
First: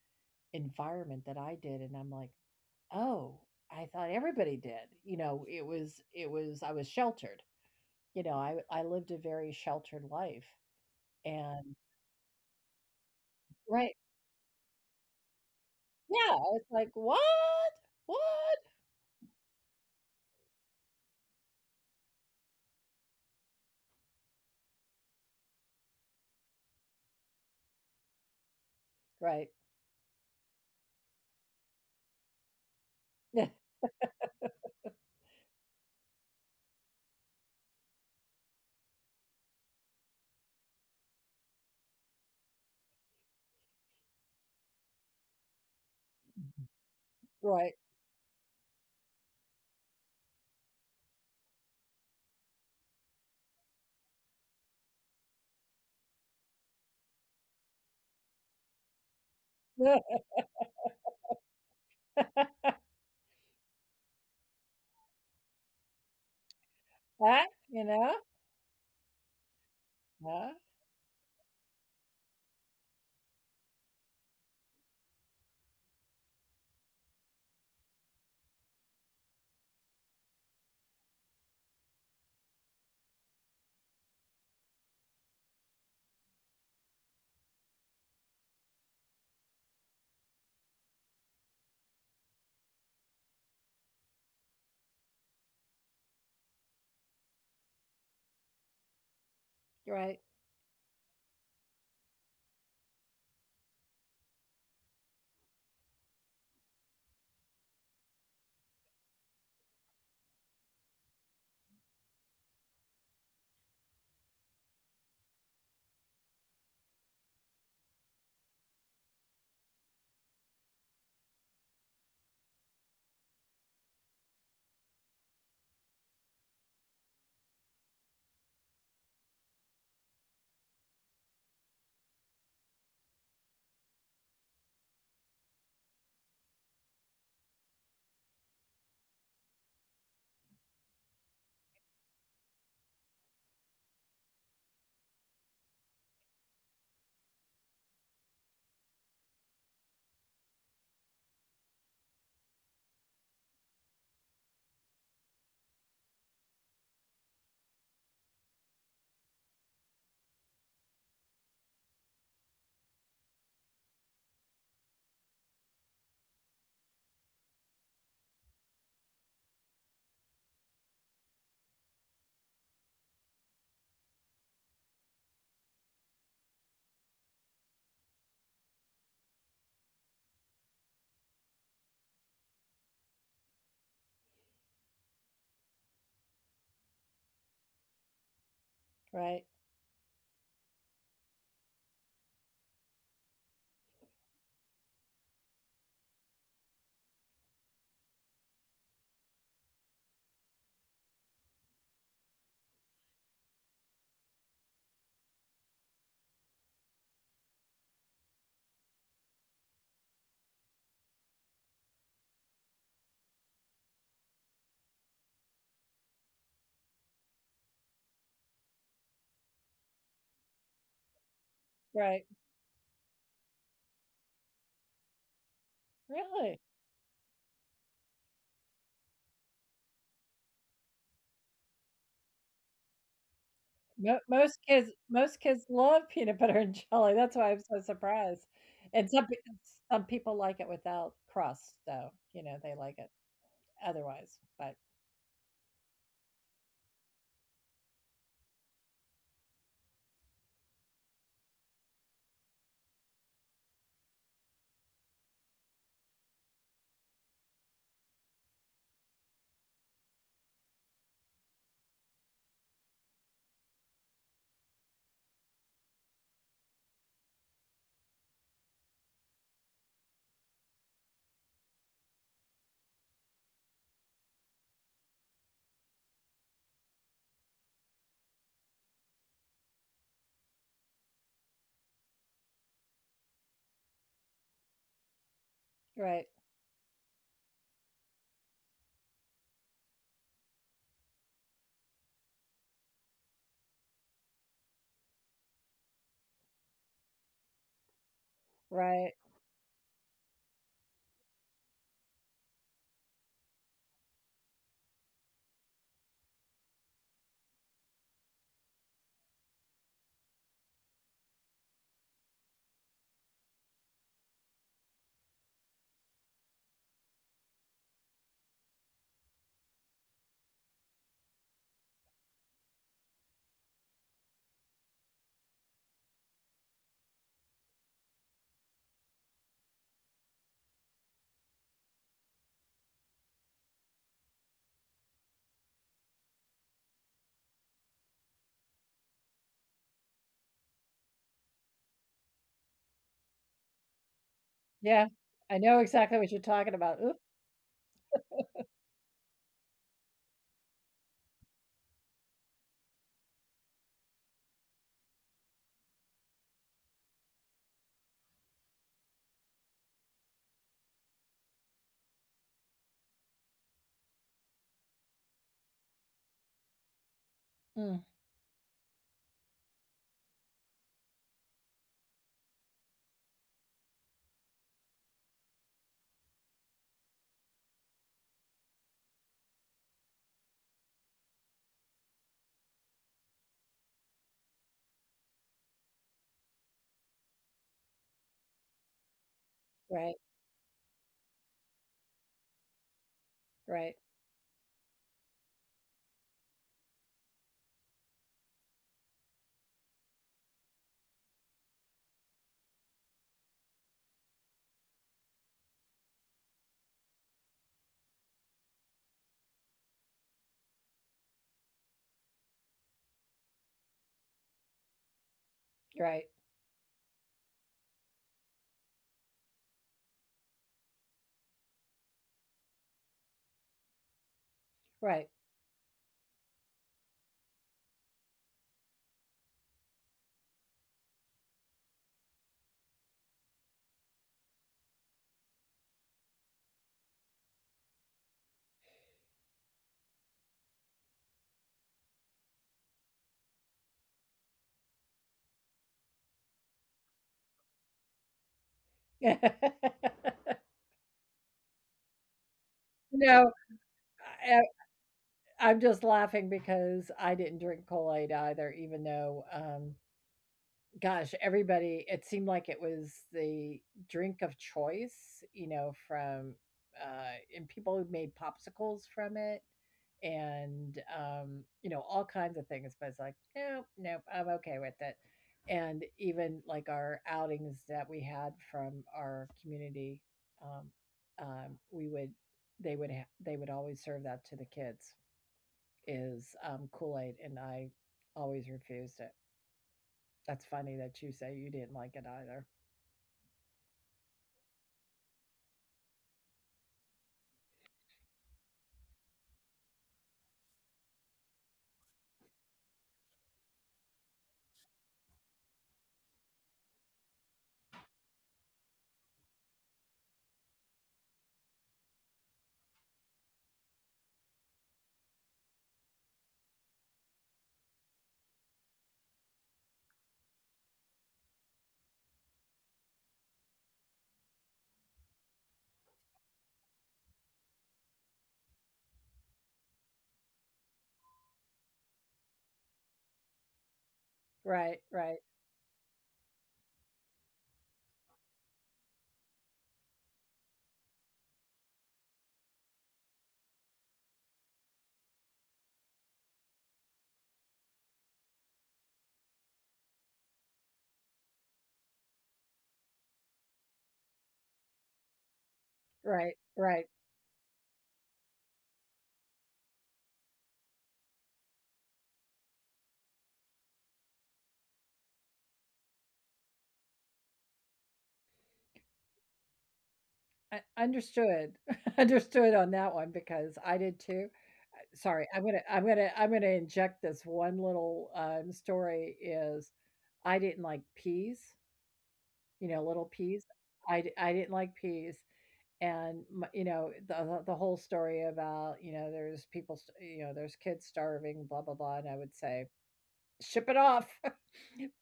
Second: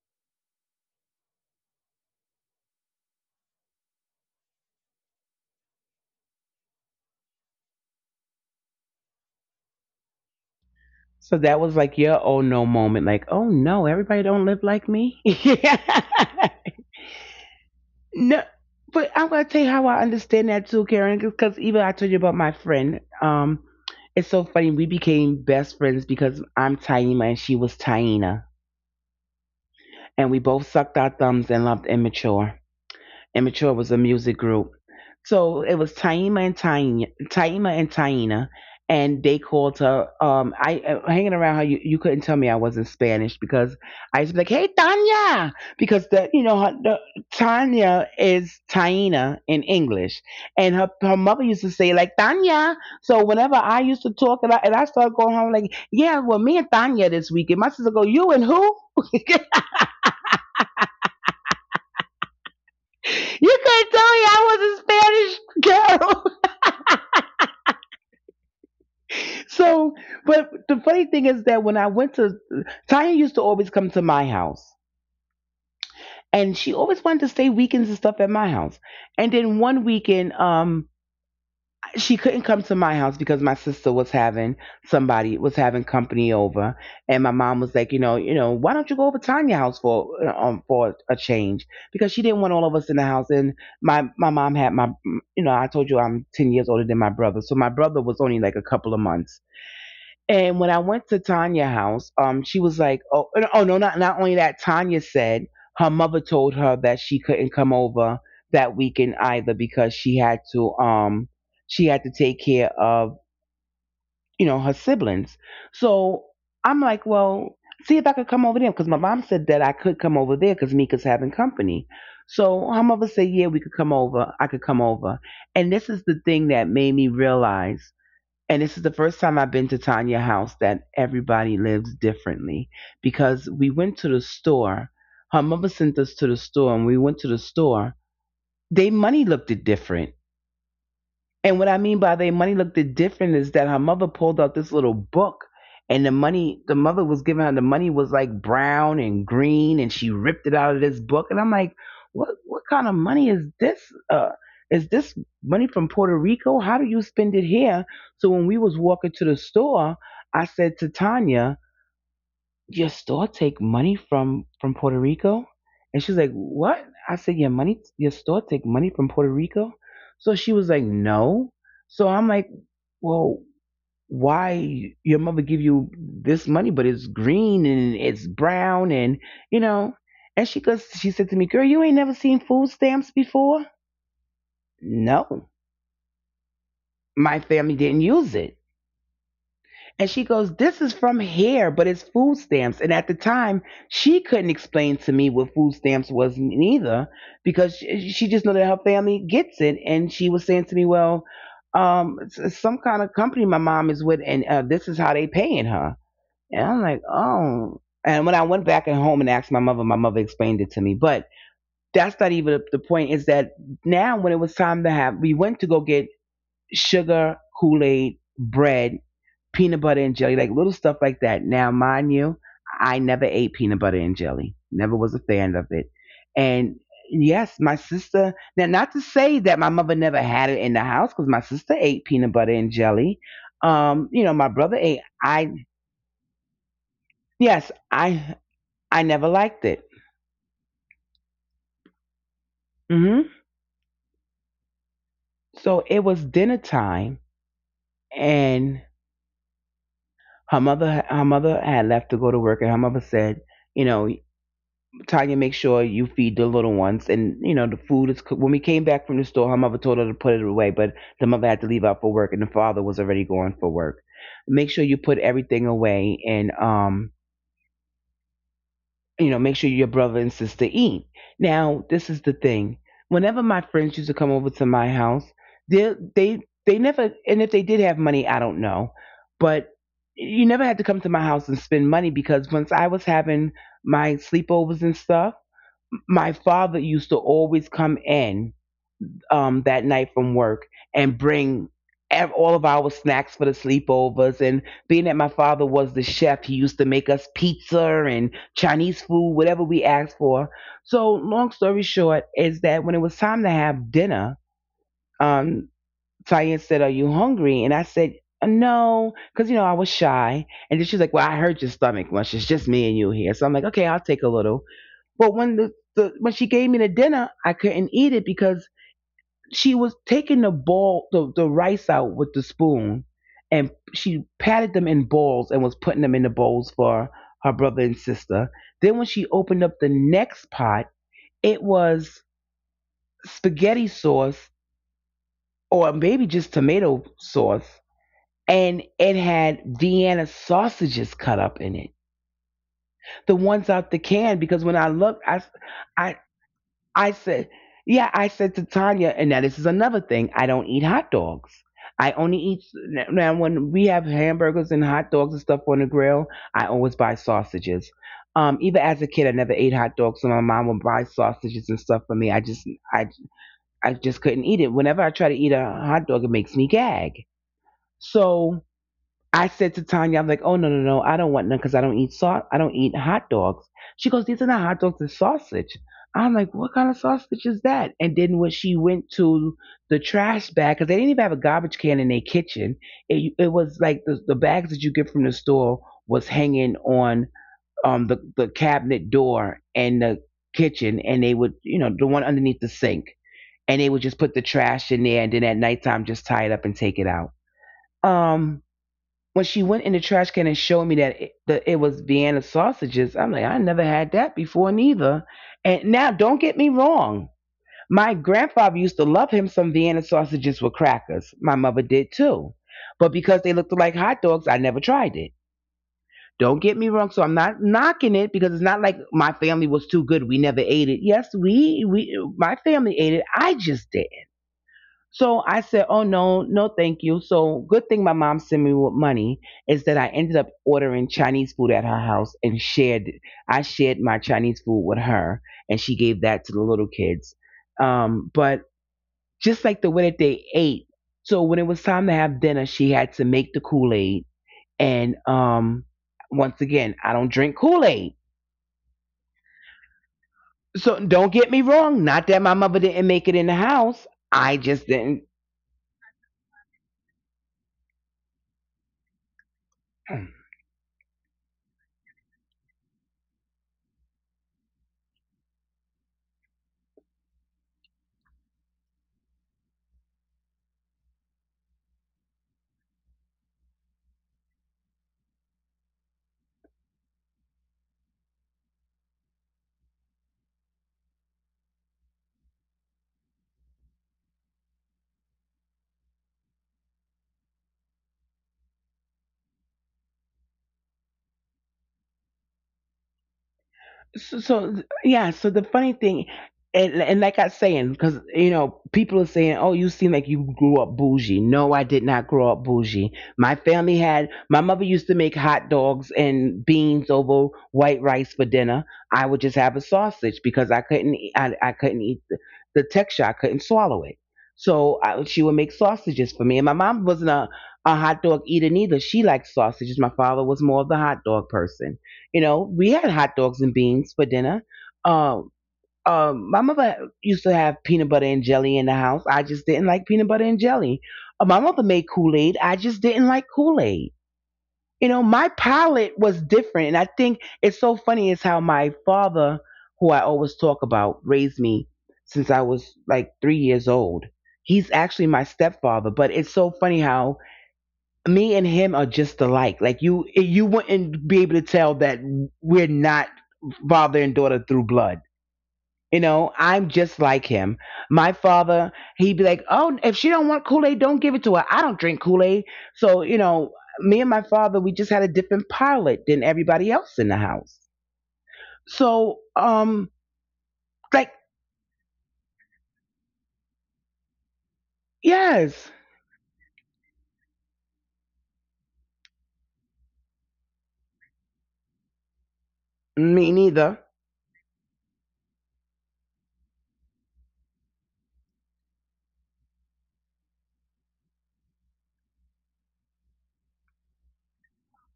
B: environment that I did. And I'm like, oh, I thought everybody did. I was sheltered. I lived a very sheltered life.
A: So that
B: And,
A: was like your oh no moment, like, oh no,
B: right.
A: everybody don't live like me. [laughs] Yeah.
B: Yeah, it's like, "What?
A: No,
B: What?"
A: but I'm gonna tell you how I understand that too, Karen, because even I told you about my friend. It's so funny. We became best friends because I'm Taima and she was Taina,
B: Right. [laughs]
A: and we both sucked our thumbs and loved Immature.
B: Yeah,
A: Immature was a music group. So it was Taima and Taina, and they called her. I Hanging around her, you couldn't tell me I wasn't Spanish, because I used to be like, "Hey, Tanya," because the you know her, the,
B: right.
A: Tanya is Taina in English, and her mother used to say like Tanya. So whenever I used to talk, and I started going home like, "Yeah, well, me and Tanya this weekend." My sister go, "You and who?"
B: Yeah. [laughs]
A: You couldn't tell me I was a Spanish [laughs] girl.
B: That, you know?
A: So, but
B: Yeah.
A: the funny thing is that when I went to Tanya used to always come to my house. And she always wanted to stay weekends and stuff at my house. And then one weekend, she couldn't come to my house because my sister was having somebody was having company over, and my mom was like, you know, why don't you go over to Tanya's house for a change? Because she didn't want all of us in the house. And my mom had my, you know, I told you I'm 10 years older than my brother, so my brother was only like a couple of months.
B: Right,
A: And when I went to Tanya's house, she was like, "Oh, no, oh no, not only that." Tanya said her mother told her that she couldn't come over that weekend either because she had to take care of, you know, her siblings. So I'm like, well, see if I could come over there because my mom said that I could come over there because Mika's having company. So her mother said, yeah, we could come over. I could come over. And this is the thing that made me realize. And this is the first time I've been to Tanya house, that everybody lives differently, because we went to the store. Her mother sent us to the store and we went to the store. They money looked it different. And what I mean by they money looked it different is that her mother pulled out this little book, and the money, the mother was giving her the money was like brown and green and she ripped it out of this book, and I'm like, what kind of money is this? Uh, is this money from Puerto Rico? How do you spend it here? So when we was walking to the store, I said to Tanya, your store take money from Puerto Rico? And she's like, what? I said, your money, your store take money from Puerto Rico? So she was like, no. So I'm like, well, why your mother give you this money, but it's green and it's brown and you know? And she goes, she said to me, girl, you ain't never seen food stamps before? No, my family didn't use it.
B: right,
A: And she goes, this is from here, but it's food stamps. And at the time, she couldn't explain to me what food stamps was neither, because she just knew that her family gets it. And she was saying to me, well, it's some kind of company my mom is with, and this is how they paying her. And I'm like, oh. And when I went back at home and asked my mother explained it to me. But that's not even the point, is that now when it was time to have, we went to go get sugar, Kool Aid, bread, peanut butter and jelly, like little stuff like that. Now, mind
B: right.
A: you, I never ate peanut butter and jelly, never was a fan of it.
B: Really?
A: And yes, my sister, now, not to say that my mother never had it in the house because my sister ate peanut butter and jelly.
B: Mo
A: You know, my brother ate,
B: most
A: I,
B: kids love peanut butter and jelly, that's why I'm
A: Yes,
B: so surprised.
A: I
B: And
A: never liked it.
B: some people like it without crust, so, they like it
A: Hmm.
B: otherwise, but
A: So it was dinner time, and her mother had left to go to work, and her mother said, you know, Tanya, make sure you feed the little ones. And, you know, the food is cooked. When we came back from the store, her mother told her to put it away, but the mother had to leave out for work and the father was already going for work. Make sure you put everything away and, you know, make sure your brother and sister eat. Now, this is the thing. Whenever my friends used to come over to my house, they, they, they never, and if they did have money, I don't know, but you never had to come to my house and spend money because once I was having my sleepovers and stuff,
B: right,
A: my father used to always come in, that night from work, and bring all of our snacks for the sleepovers. And being that my father was the chef, he used to make us pizza and Chinese
B: right.
A: food, whatever we asked for. So, long story short, is that when it was time to have dinner, um, Tyann said, are you hungry? And I said, no," because you know I was shy, and then she's like, "Well, I hurt your stomach much. It's just me and you here." So I'm like, "Okay, I'll take a little." But when the when she gave me the dinner, I couldn't eat it because she was taking the ball the rice out with the spoon, and she patted them in balls and was putting them in the bowls for her brother and sister. Then when she opened up the next pot, it was spaghetti sauce, or maybe just tomato sauce. And it had Vienna sausages cut up in it, the ones out the can. Because when I
B: Yeah.
A: looked,
B: I know exactly
A: I
B: what you're talking about.
A: I
B: Oop.
A: said, yeah, I said to Tanya, and now this is another thing. I don't eat hot dogs. I only eat now when we have hamburgers and hot dogs and stuff on the grill. I always buy sausages. Even as a kid, I never ate hot dogs, so my mom would buy sausages and stuff for me. I just, I, I just couldn't eat it. Whenever I try to eat a hot dog, it makes me gag.
B: Mm.
A: So I said to Tanya, I'm like, oh no, no, no, I don't want none because I don't eat hot dogs. She goes, these are not hot dogs, they're sausage. I'm like, what kind of sausage is that? And then when she went to the trash bag, because they didn't even have a garbage can in their kitchen, it was like the bags that you get from the store was hanging on the cabinet door and
B: Right,
A: the kitchen, and they would, you know, the one underneath the sink, and they
B: right,
A: would just put the trash in there, and then at nighttime just tie it up and take it out. Um, when she went in the trash can and showed me that it was Vienna sausages, I'm like, I never had that before, neither. And now, don't get me wrong. My grandfather used to love him some Vienna sausages with crackers. My mother did too. But because they looked like hot dogs, I never tried it.
B: right,
A: Don't get me wrong. So I'm not knocking it because it's not like my family was too good. We never ate it. Yes, my family ate it. I just did.
B: right.
A: So I said, "Oh no, no, thank you." So good thing my mom sent me with money is that I ended up ordering Chinese food at her house and shared. I shared my Chinese food with her, and she gave that to the little kids. But just like the way that they ate, so when it was time to have dinner, she had to make the Kool Aid. And once again, I don't drink Kool Aid,
B: [laughs]
A: so don't get me wrong. Not that my mother didn't make it in the
B: No,
A: house. I just didn't.
B: I'm just laughing because I didn't drink Kool-Aid either, even though,
A: Mm.
B: gosh, everybody it seemed like it was the drink of choice, from and people who made popsicles from it and, all kinds of things, but it's like, nope, nope, I'm okay with it. And even like our outings that we had from our community, um, we would they would ha- they would always serve that to the kids, is, Kool Aid, and I always refused it. That's funny that you say you didn't like it either.
A: So yeah, so the funny thing, and like I saying, because you know, people are saying, oh, you seem like you grew up bougie. No, I did not grow up bougie. My family had, my mother used to make hot dogs and beans over white rice for dinner. I would just have a sausage because I couldn't eat the texture, I couldn't swallow it. So I, she would make sausages for me, and my mom wasn't a hot dog eater, neither. She liked sausages. My father was more of the hot dog person. You know, we had hot dogs and beans for dinner. Um, my mother used to have peanut butter and jelly in the house. I just didn't like peanut butter and jelly. My mother made Kool Aid. I just didn't like Kool Aid.
B: Right,
A: You know,
B: right,
A: my palate was different. And I think it's so funny is how my father, who I always talk about, raised me since I was like 3 years old. He's actually my stepfather, but it's so funny how me and him are just alike. Like you wouldn't be able to tell that we're not father and daughter through blood. You
B: right,
A: know, I'm
B: right.
A: just like him. My father, he'd be like, "Oh, if she don't want Kool Aid, don't give it to her. I don't drink Kool Aid." So you know, me and my father, we just had a different pilot than everybody else in the house. So,
B: I
A: like,
B: understood, [laughs] understood on that one because I did too. Sorry, I'm gonna,
A: yes,
B: I'm gonna, I'm gonna inject this one little, story. Is I didn't like peas, little
A: me
B: peas.
A: neither.
B: I didn't like peas, and my, you know the whole story about, there's people, there's kids starving, blah blah blah. And I would say ship it off. [laughs]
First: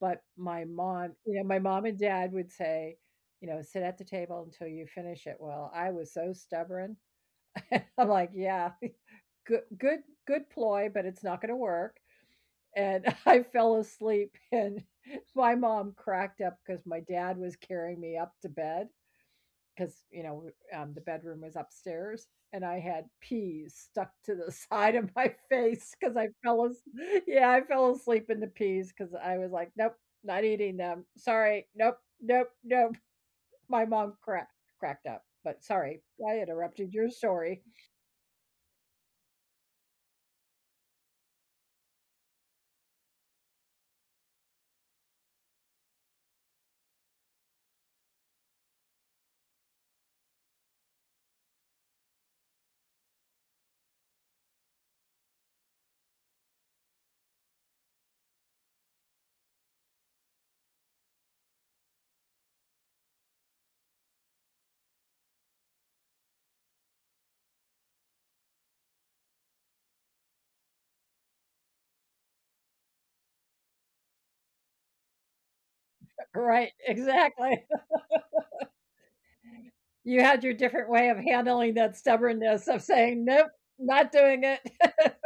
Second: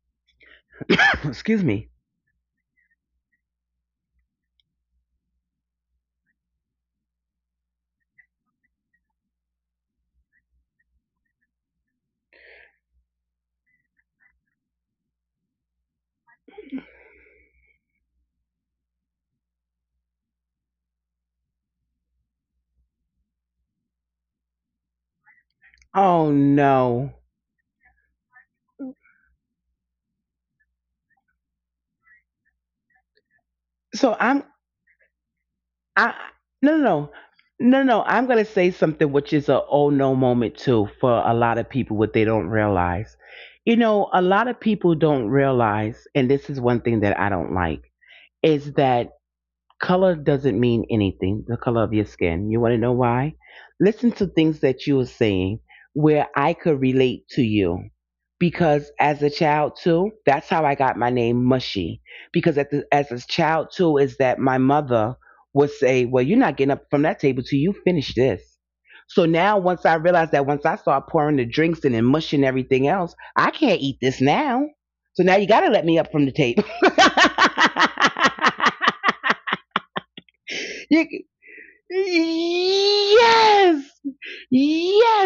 B: But my mom
A: [coughs]
B: you know, my
A: Excuse
B: mom
A: me.
B: and dad would say, "Sit at the table until you finish it." Well, I was so stubborn. [laughs] I'm like, "Yeah, [laughs] good good good ploy, but it's not gonna work." And [laughs] I fell asleep, and [laughs] my mom cracked up because my dad was carrying me up to bed because, the bedroom was upstairs, and I had peas stuck to the [laughs] side of my face because
A: Oh
B: I fell
A: no.
B: [laughs] Yeah, I fell asleep in the peas because I was like, nope, not eating them, sorry, nope, nope, nope. [laughs] My mom
A: So I'm
B: cracked up, but sorry
A: I
B: I
A: no no
B: interrupted your
A: no.
B: story.
A: No, no, I'm going to say something which is a oh no moment too for a lot of people what they don't realize. You know, a lot of people don't realize, and this is one thing that I don't like, is that color doesn't mean anything, the color of your skin. You want to know why? Listen to things that you were saying where I could relate to you, because as a child too, that's how I got my name Mushy. Because at the, as a child too, is that my mother would say, well, you're not getting up from that table till you finish this. So now, once I realized that, once I start pouring the drinks in and mushing everything, else I can't eat this now, so now you got to let me up from
B: [laughs]
A: the table.
B: Right, exactly. [laughs] You had your
A: [laughs]
B: different
A: you,
B: way of handling that stubbornness of saying nope,
A: Yes,
B: not doing it.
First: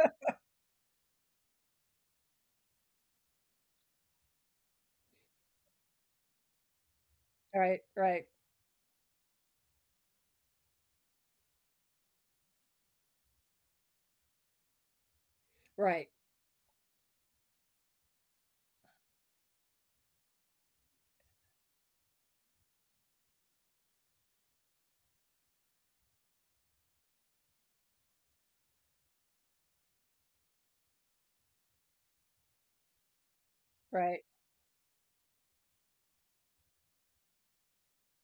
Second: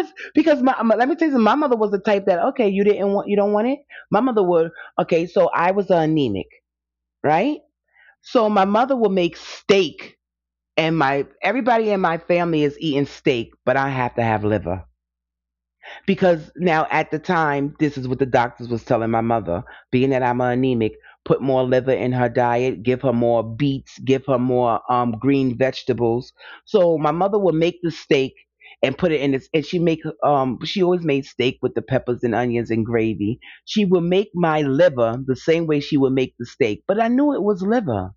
B: [laughs]
A: Because let me tell you something, my mother was the type that, okay, you don't want it. My mother would Okay. So I was anemic, right?
B: Right, right,
A: So my mother would make steak, and my everybody in my family is eating steak, but I have to have liver,
B: right,
A: because now at the time, this is what the doctors was telling my mother, being that I'm anemic, put more liver in her diet, give her more beets, give her more green vegetables. So my mother would make the steak and put it in this, and she make she always made steak with the peppers and onions and gravy. She would
B: right,
A: make my liver the same way she would make the steak, but I knew it was liver,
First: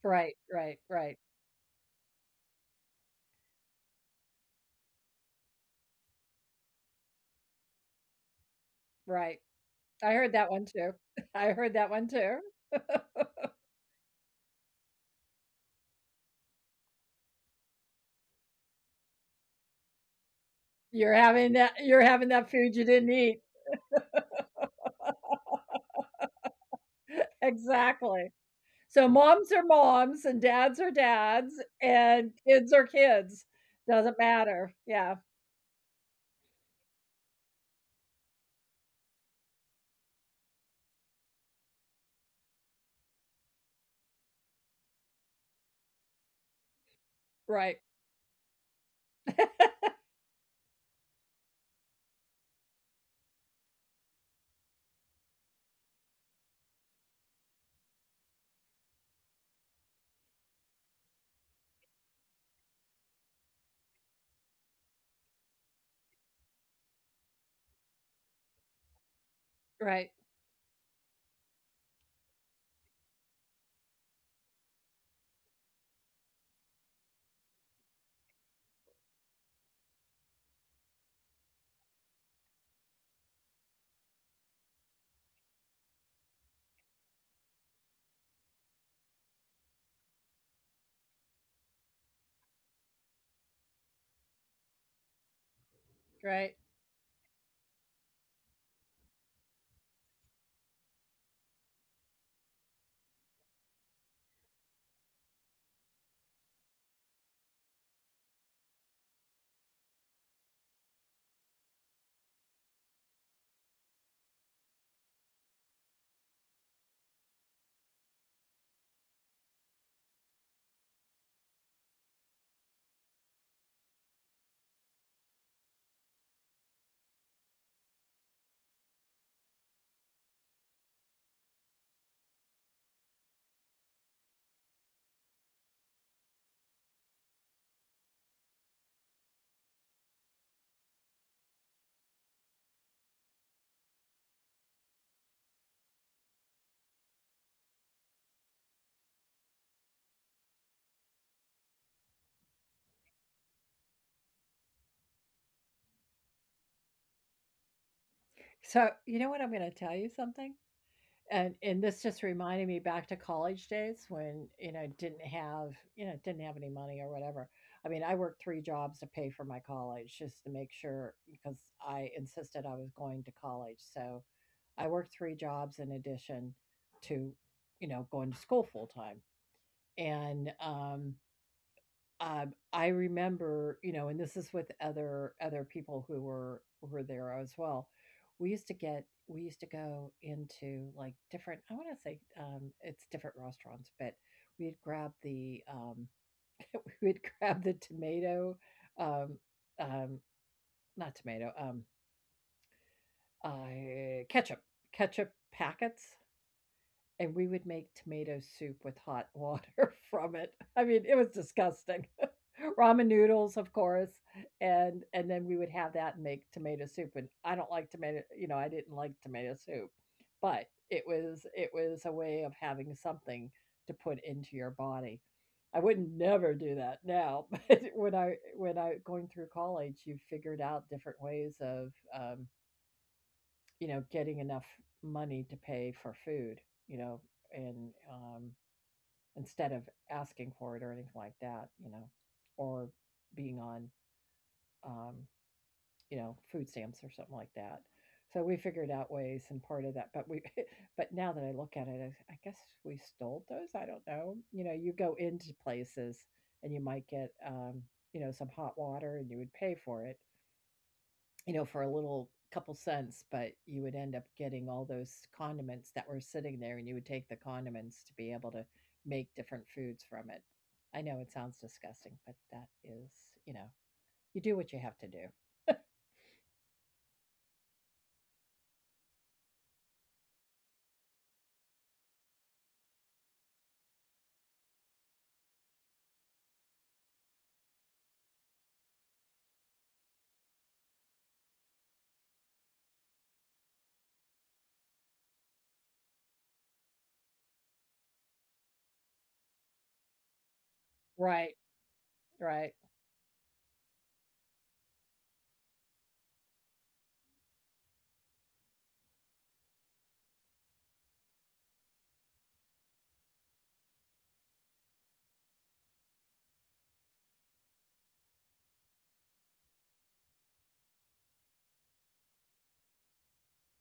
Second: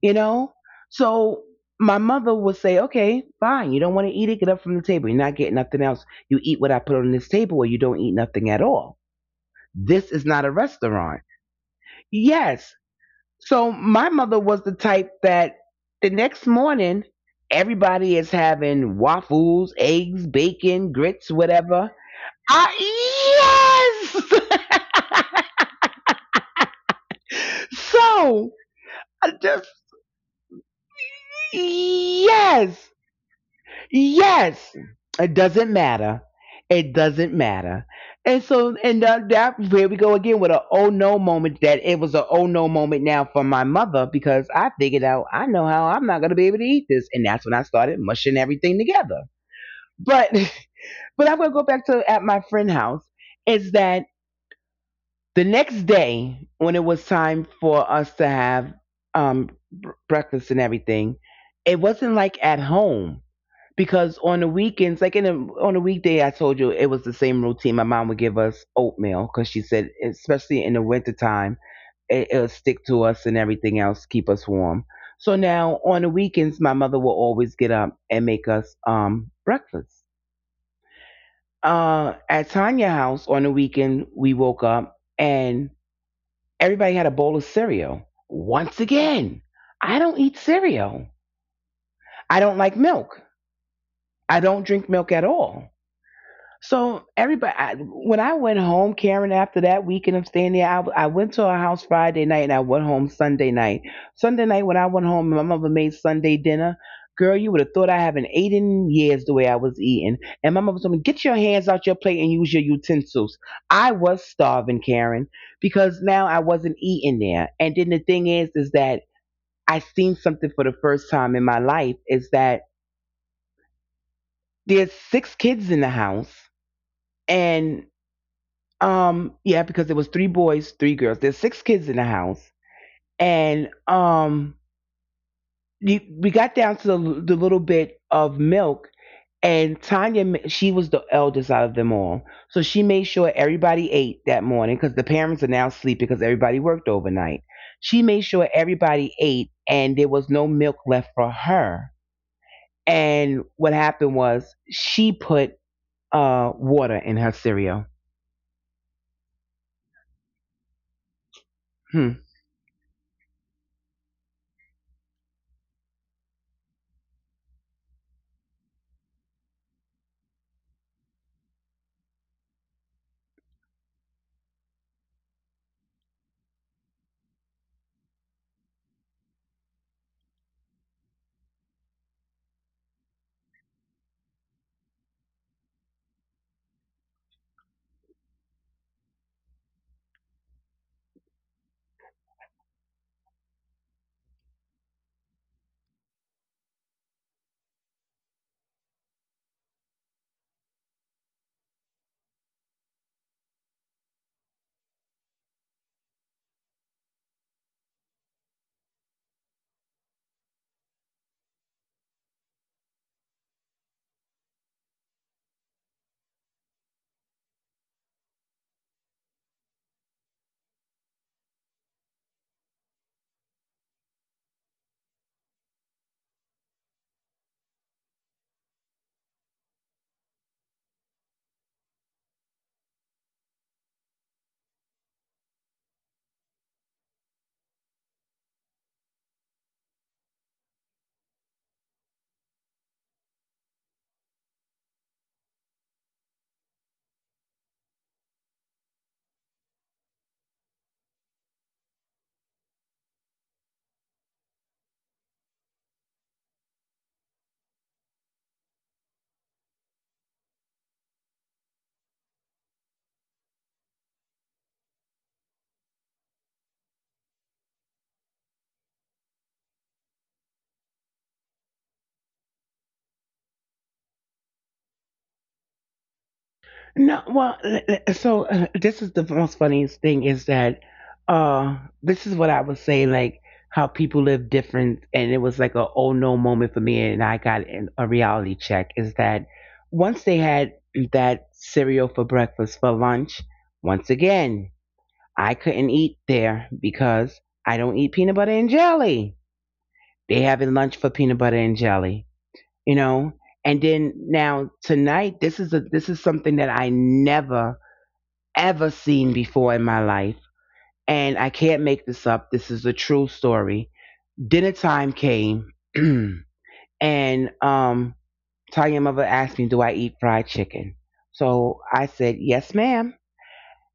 A: you
B: right,
A: know?
B: right, right,
A: So my mother would say, okay, fine. You don't want to eat it? Get up from the table. You're not getting nothing else. You eat what I put on this table, or you don't eat nothing at all.
B: right.
A: This
B: I
A: is
B: heard
A: not a
B: that one too.
A: restaurant.
B: [laughs] I heard that one too.
A: Yes.
B: [laughs]
A: So my mother was the type that the next morning, everybody is having waffles, eggs, bacon, grits,
B: You're having
A: whatever.
B: that you're having that food you didn't eat.
A: I, yes. [laughs]
B: Exactly.
A: so
B: So
A: I
B: moms
A: just,
B: are moms and dads are dads and kids
A: yes.
B: are kids. Doesn't
A: Yes,
B: matter. Yeah.
A: it doesn't matter. It doesn't matter. And so, and that here we go again with a oh no moment. That it was a oh no moment now for my mother, because I figured out I know how I'm not going to be able to eat this, and that's when I
B: Right.
A: started mushing everything together.
B: [laughs]
A: But [laughs] but I'm going to go back to at my friend's house. Is that the next day when it was time for us to have um breakfast and everything? It wasn't like at home because on the weekends, like on a weekday, I told you it was the same routine. My mom would give us oatmeal because she said,
B: Right.
A: especially in the wintertime, it'll stick to us and everything else, keep us warm. So now on the weekends, my mother will always get up and make us breakfast. At Tanya House on the weekend, we woke up, and everybody had a bowl of cereal. Once again, I don't eat cereal. I don't like milk. I don't drink milk at all.
B: Right.
A: So everybody, I, when I went home, Karen, after that weekend of staying there, I went to her house Friday night and I went home Sunday night. Sunday night when I went home, my mother made Sunday dinner. Girl, you would have thought I haven't eaten in years the way I was eating. And my mother told me, get your hands out your plate and use your utensils. I was starving, Karen, because now I wasn't eating there. And then the thing is that I seen something for the first time in my life, is that there's six kids in the house and yeah, because it was three boys, three girls. There's six kids in the house, and we got down to the little bit of milk, and Tanya, she was the eldest out of them all, so she made sure everybody ate that morning because the parents are now sleeping because everybody worked overnight. She made sure everybody ate, and there was no milk left for her. And what happened was she put water in her cereal.
B: So, you know what, I'm going to tell you something? And this
A: Hmm.
B: just reminded me back to college days when, didn't have any money or whatever. I mean, I worked 3 jobs to pay for my college just to make sure because I insisted I was going to college. So I worked 3 jobs in addition to, going to school full time. And, I remember, and this is with other people who were there as well. We used to go into, like, different I want to say, it's different restaurants, but we'd grab the [laughs] we'd grab the tomato, um um not tomato, uh ketchup ketchup packets, and we would make tomato soup with hot water [laughs] from it. I mean, it was disgusting. [laughs] Ramen noodles, of course, and then we would have that and make tomato soup. And I don't like tomato, you know, I didn't like tomato soup, but it was a way of having something to put into your body. I wouldn't never do that now, [laughs] but when I going through college, you figured out different ways of you know, getting enough money to pay for food, you know, and instead of asking for it or anything like that, you know, or being on, um, you know, food stamps or something like that. So we figured out ways and part of that, but we, [laughs] but now that I look at it, I guess we stole those. I don't know. You know, you go into places and you might get, you know, some hot water and you would pay for it, for a little couple cents, but you would end up getting all those condiments that were sitting there, and you would take the condiments to be able to make different foods from it. I know it sounds disgusting, but that is, you know, you do what you have to do.
A: No, well, so this is the most funniest thing is that uh this is what I was saying, like how people live different, and it was like a oh no moment for me, and I got an, a reality check. Is that once they had that cereal for breakfast for lunch, once again I couldn't eat there because I don't eat peanut butter and jelly. They having lunch for peanut butter
B: Right,
A: and jelly,
B: right,
A: you know. And then now tonight, this is something that I never ever seen before in my life. And I can't make this up. This is a true story. Dinner time came, [clears throat] and Tanya mother asked me, do I eat fried chicken? So I said, yes, ma'am.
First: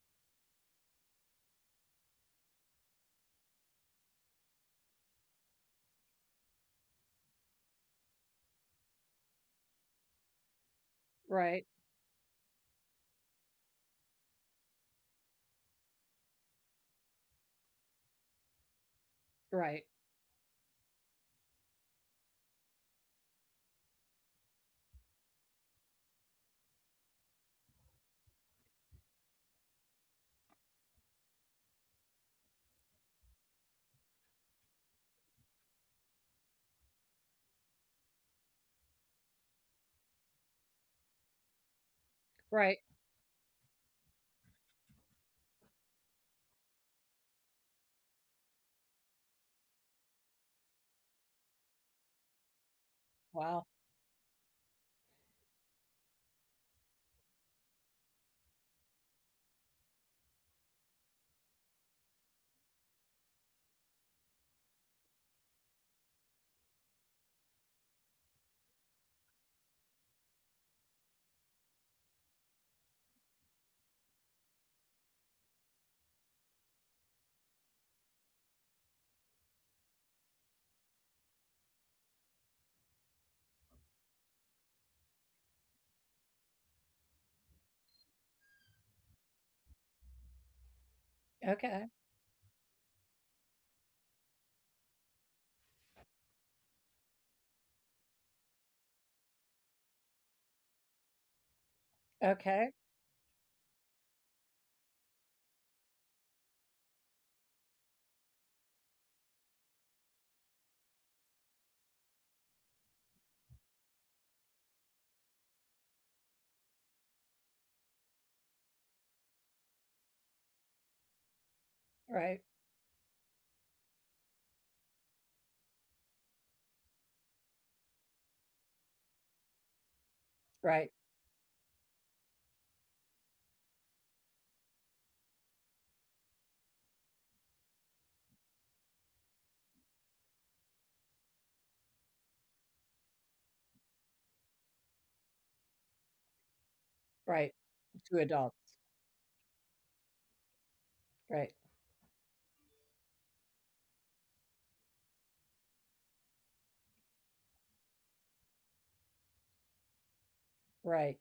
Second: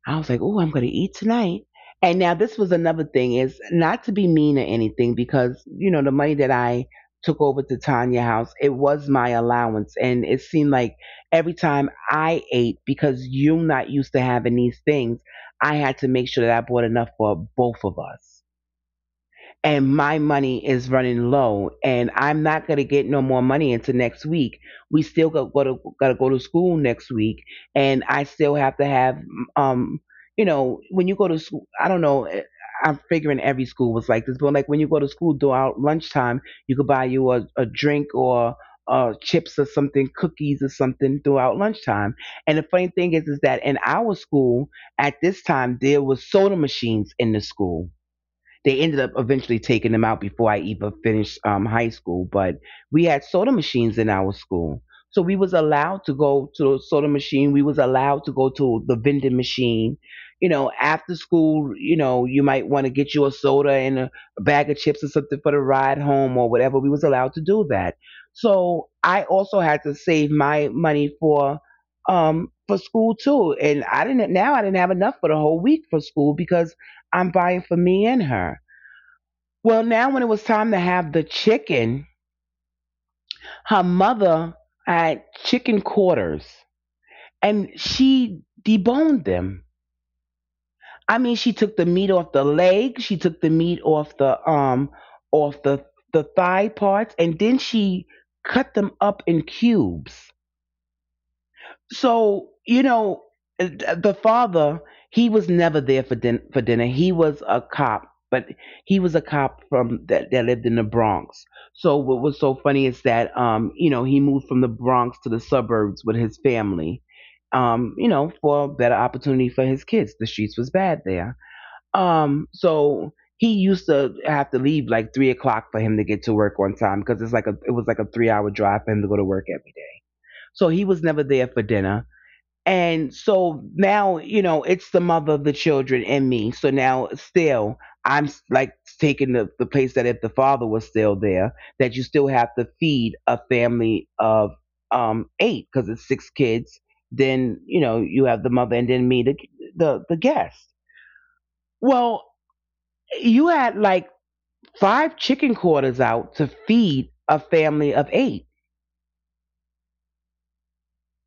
A: I was like, "Oh, I'm going to eat tonight." And now this was another thing, is not to be mean or anything, because you know the money that I took over to Tanya house, it was my allowance, and it seemed like every
B: right,
A: time I ate, because you're not used to having these things, I had to make sure that I bought enough for both of us,
B: right,
A: and my money is running low and I'm not going to get no more money until next week. We still got go to got to go to school next week and I still have to have um you know, when you go to school, I don't know, I'm figuring every school was like this, but like when you go to school during lunchtime, you could buy you a drink or chips or something, cookies or something throughout lunchtime. And the
B: right.
A: funny thing is that in our school at this time, there was soda machines in the school. They ended up eventually taking them out before I even finished high school. But we had soda
B: Wow.
A: machines in our school, so we was allowed to go to the soda machine. We was allowed to go to the vending machine. You know, after school, you know, you might want to get you a soda and a bag of chips or something for the ride home or whatever. We was allowed to do that. So I also had to save my money for school too. And I didn't, now I didn't have enough for the whole week for school because I'm buying for me and her. Well, now when it was time to have the chicken, her mother had chicken quarters and she deboned them. I mean, she took the
B: Okay,
A: meat off the leg, she took the meat off the thigh parts, and then she cut them up in cubes. So
B: okay,
A: you know, the father, he was never there for dinner. He was a cop, but he was a cop from that lived in the Bronx. So what was so funny is that you know, he moved from the Bronx to the suburbs with his family. You know, for a better opportunity for his kids. The streets was bad there.
B: right,
A: So he used to have to leave like 3 o'clock for him to get to work on time, because it was like a 3 hour drive for him to go to work every day. So he
B: right,
A: was never there for dinner, and so now, you know, it's the mother of the children and me. So now, still, I'm like taking the place that if the father was still there, that you still have to feed a family of eight, because it's six kids. Then,
B: right.
A: you know, you
B: Two
A: have the mother
B: adults.
A: and then me, the guest.
B: Right,
A: Well, you had like five chicken quarters out to feed a family of eight,
B: right,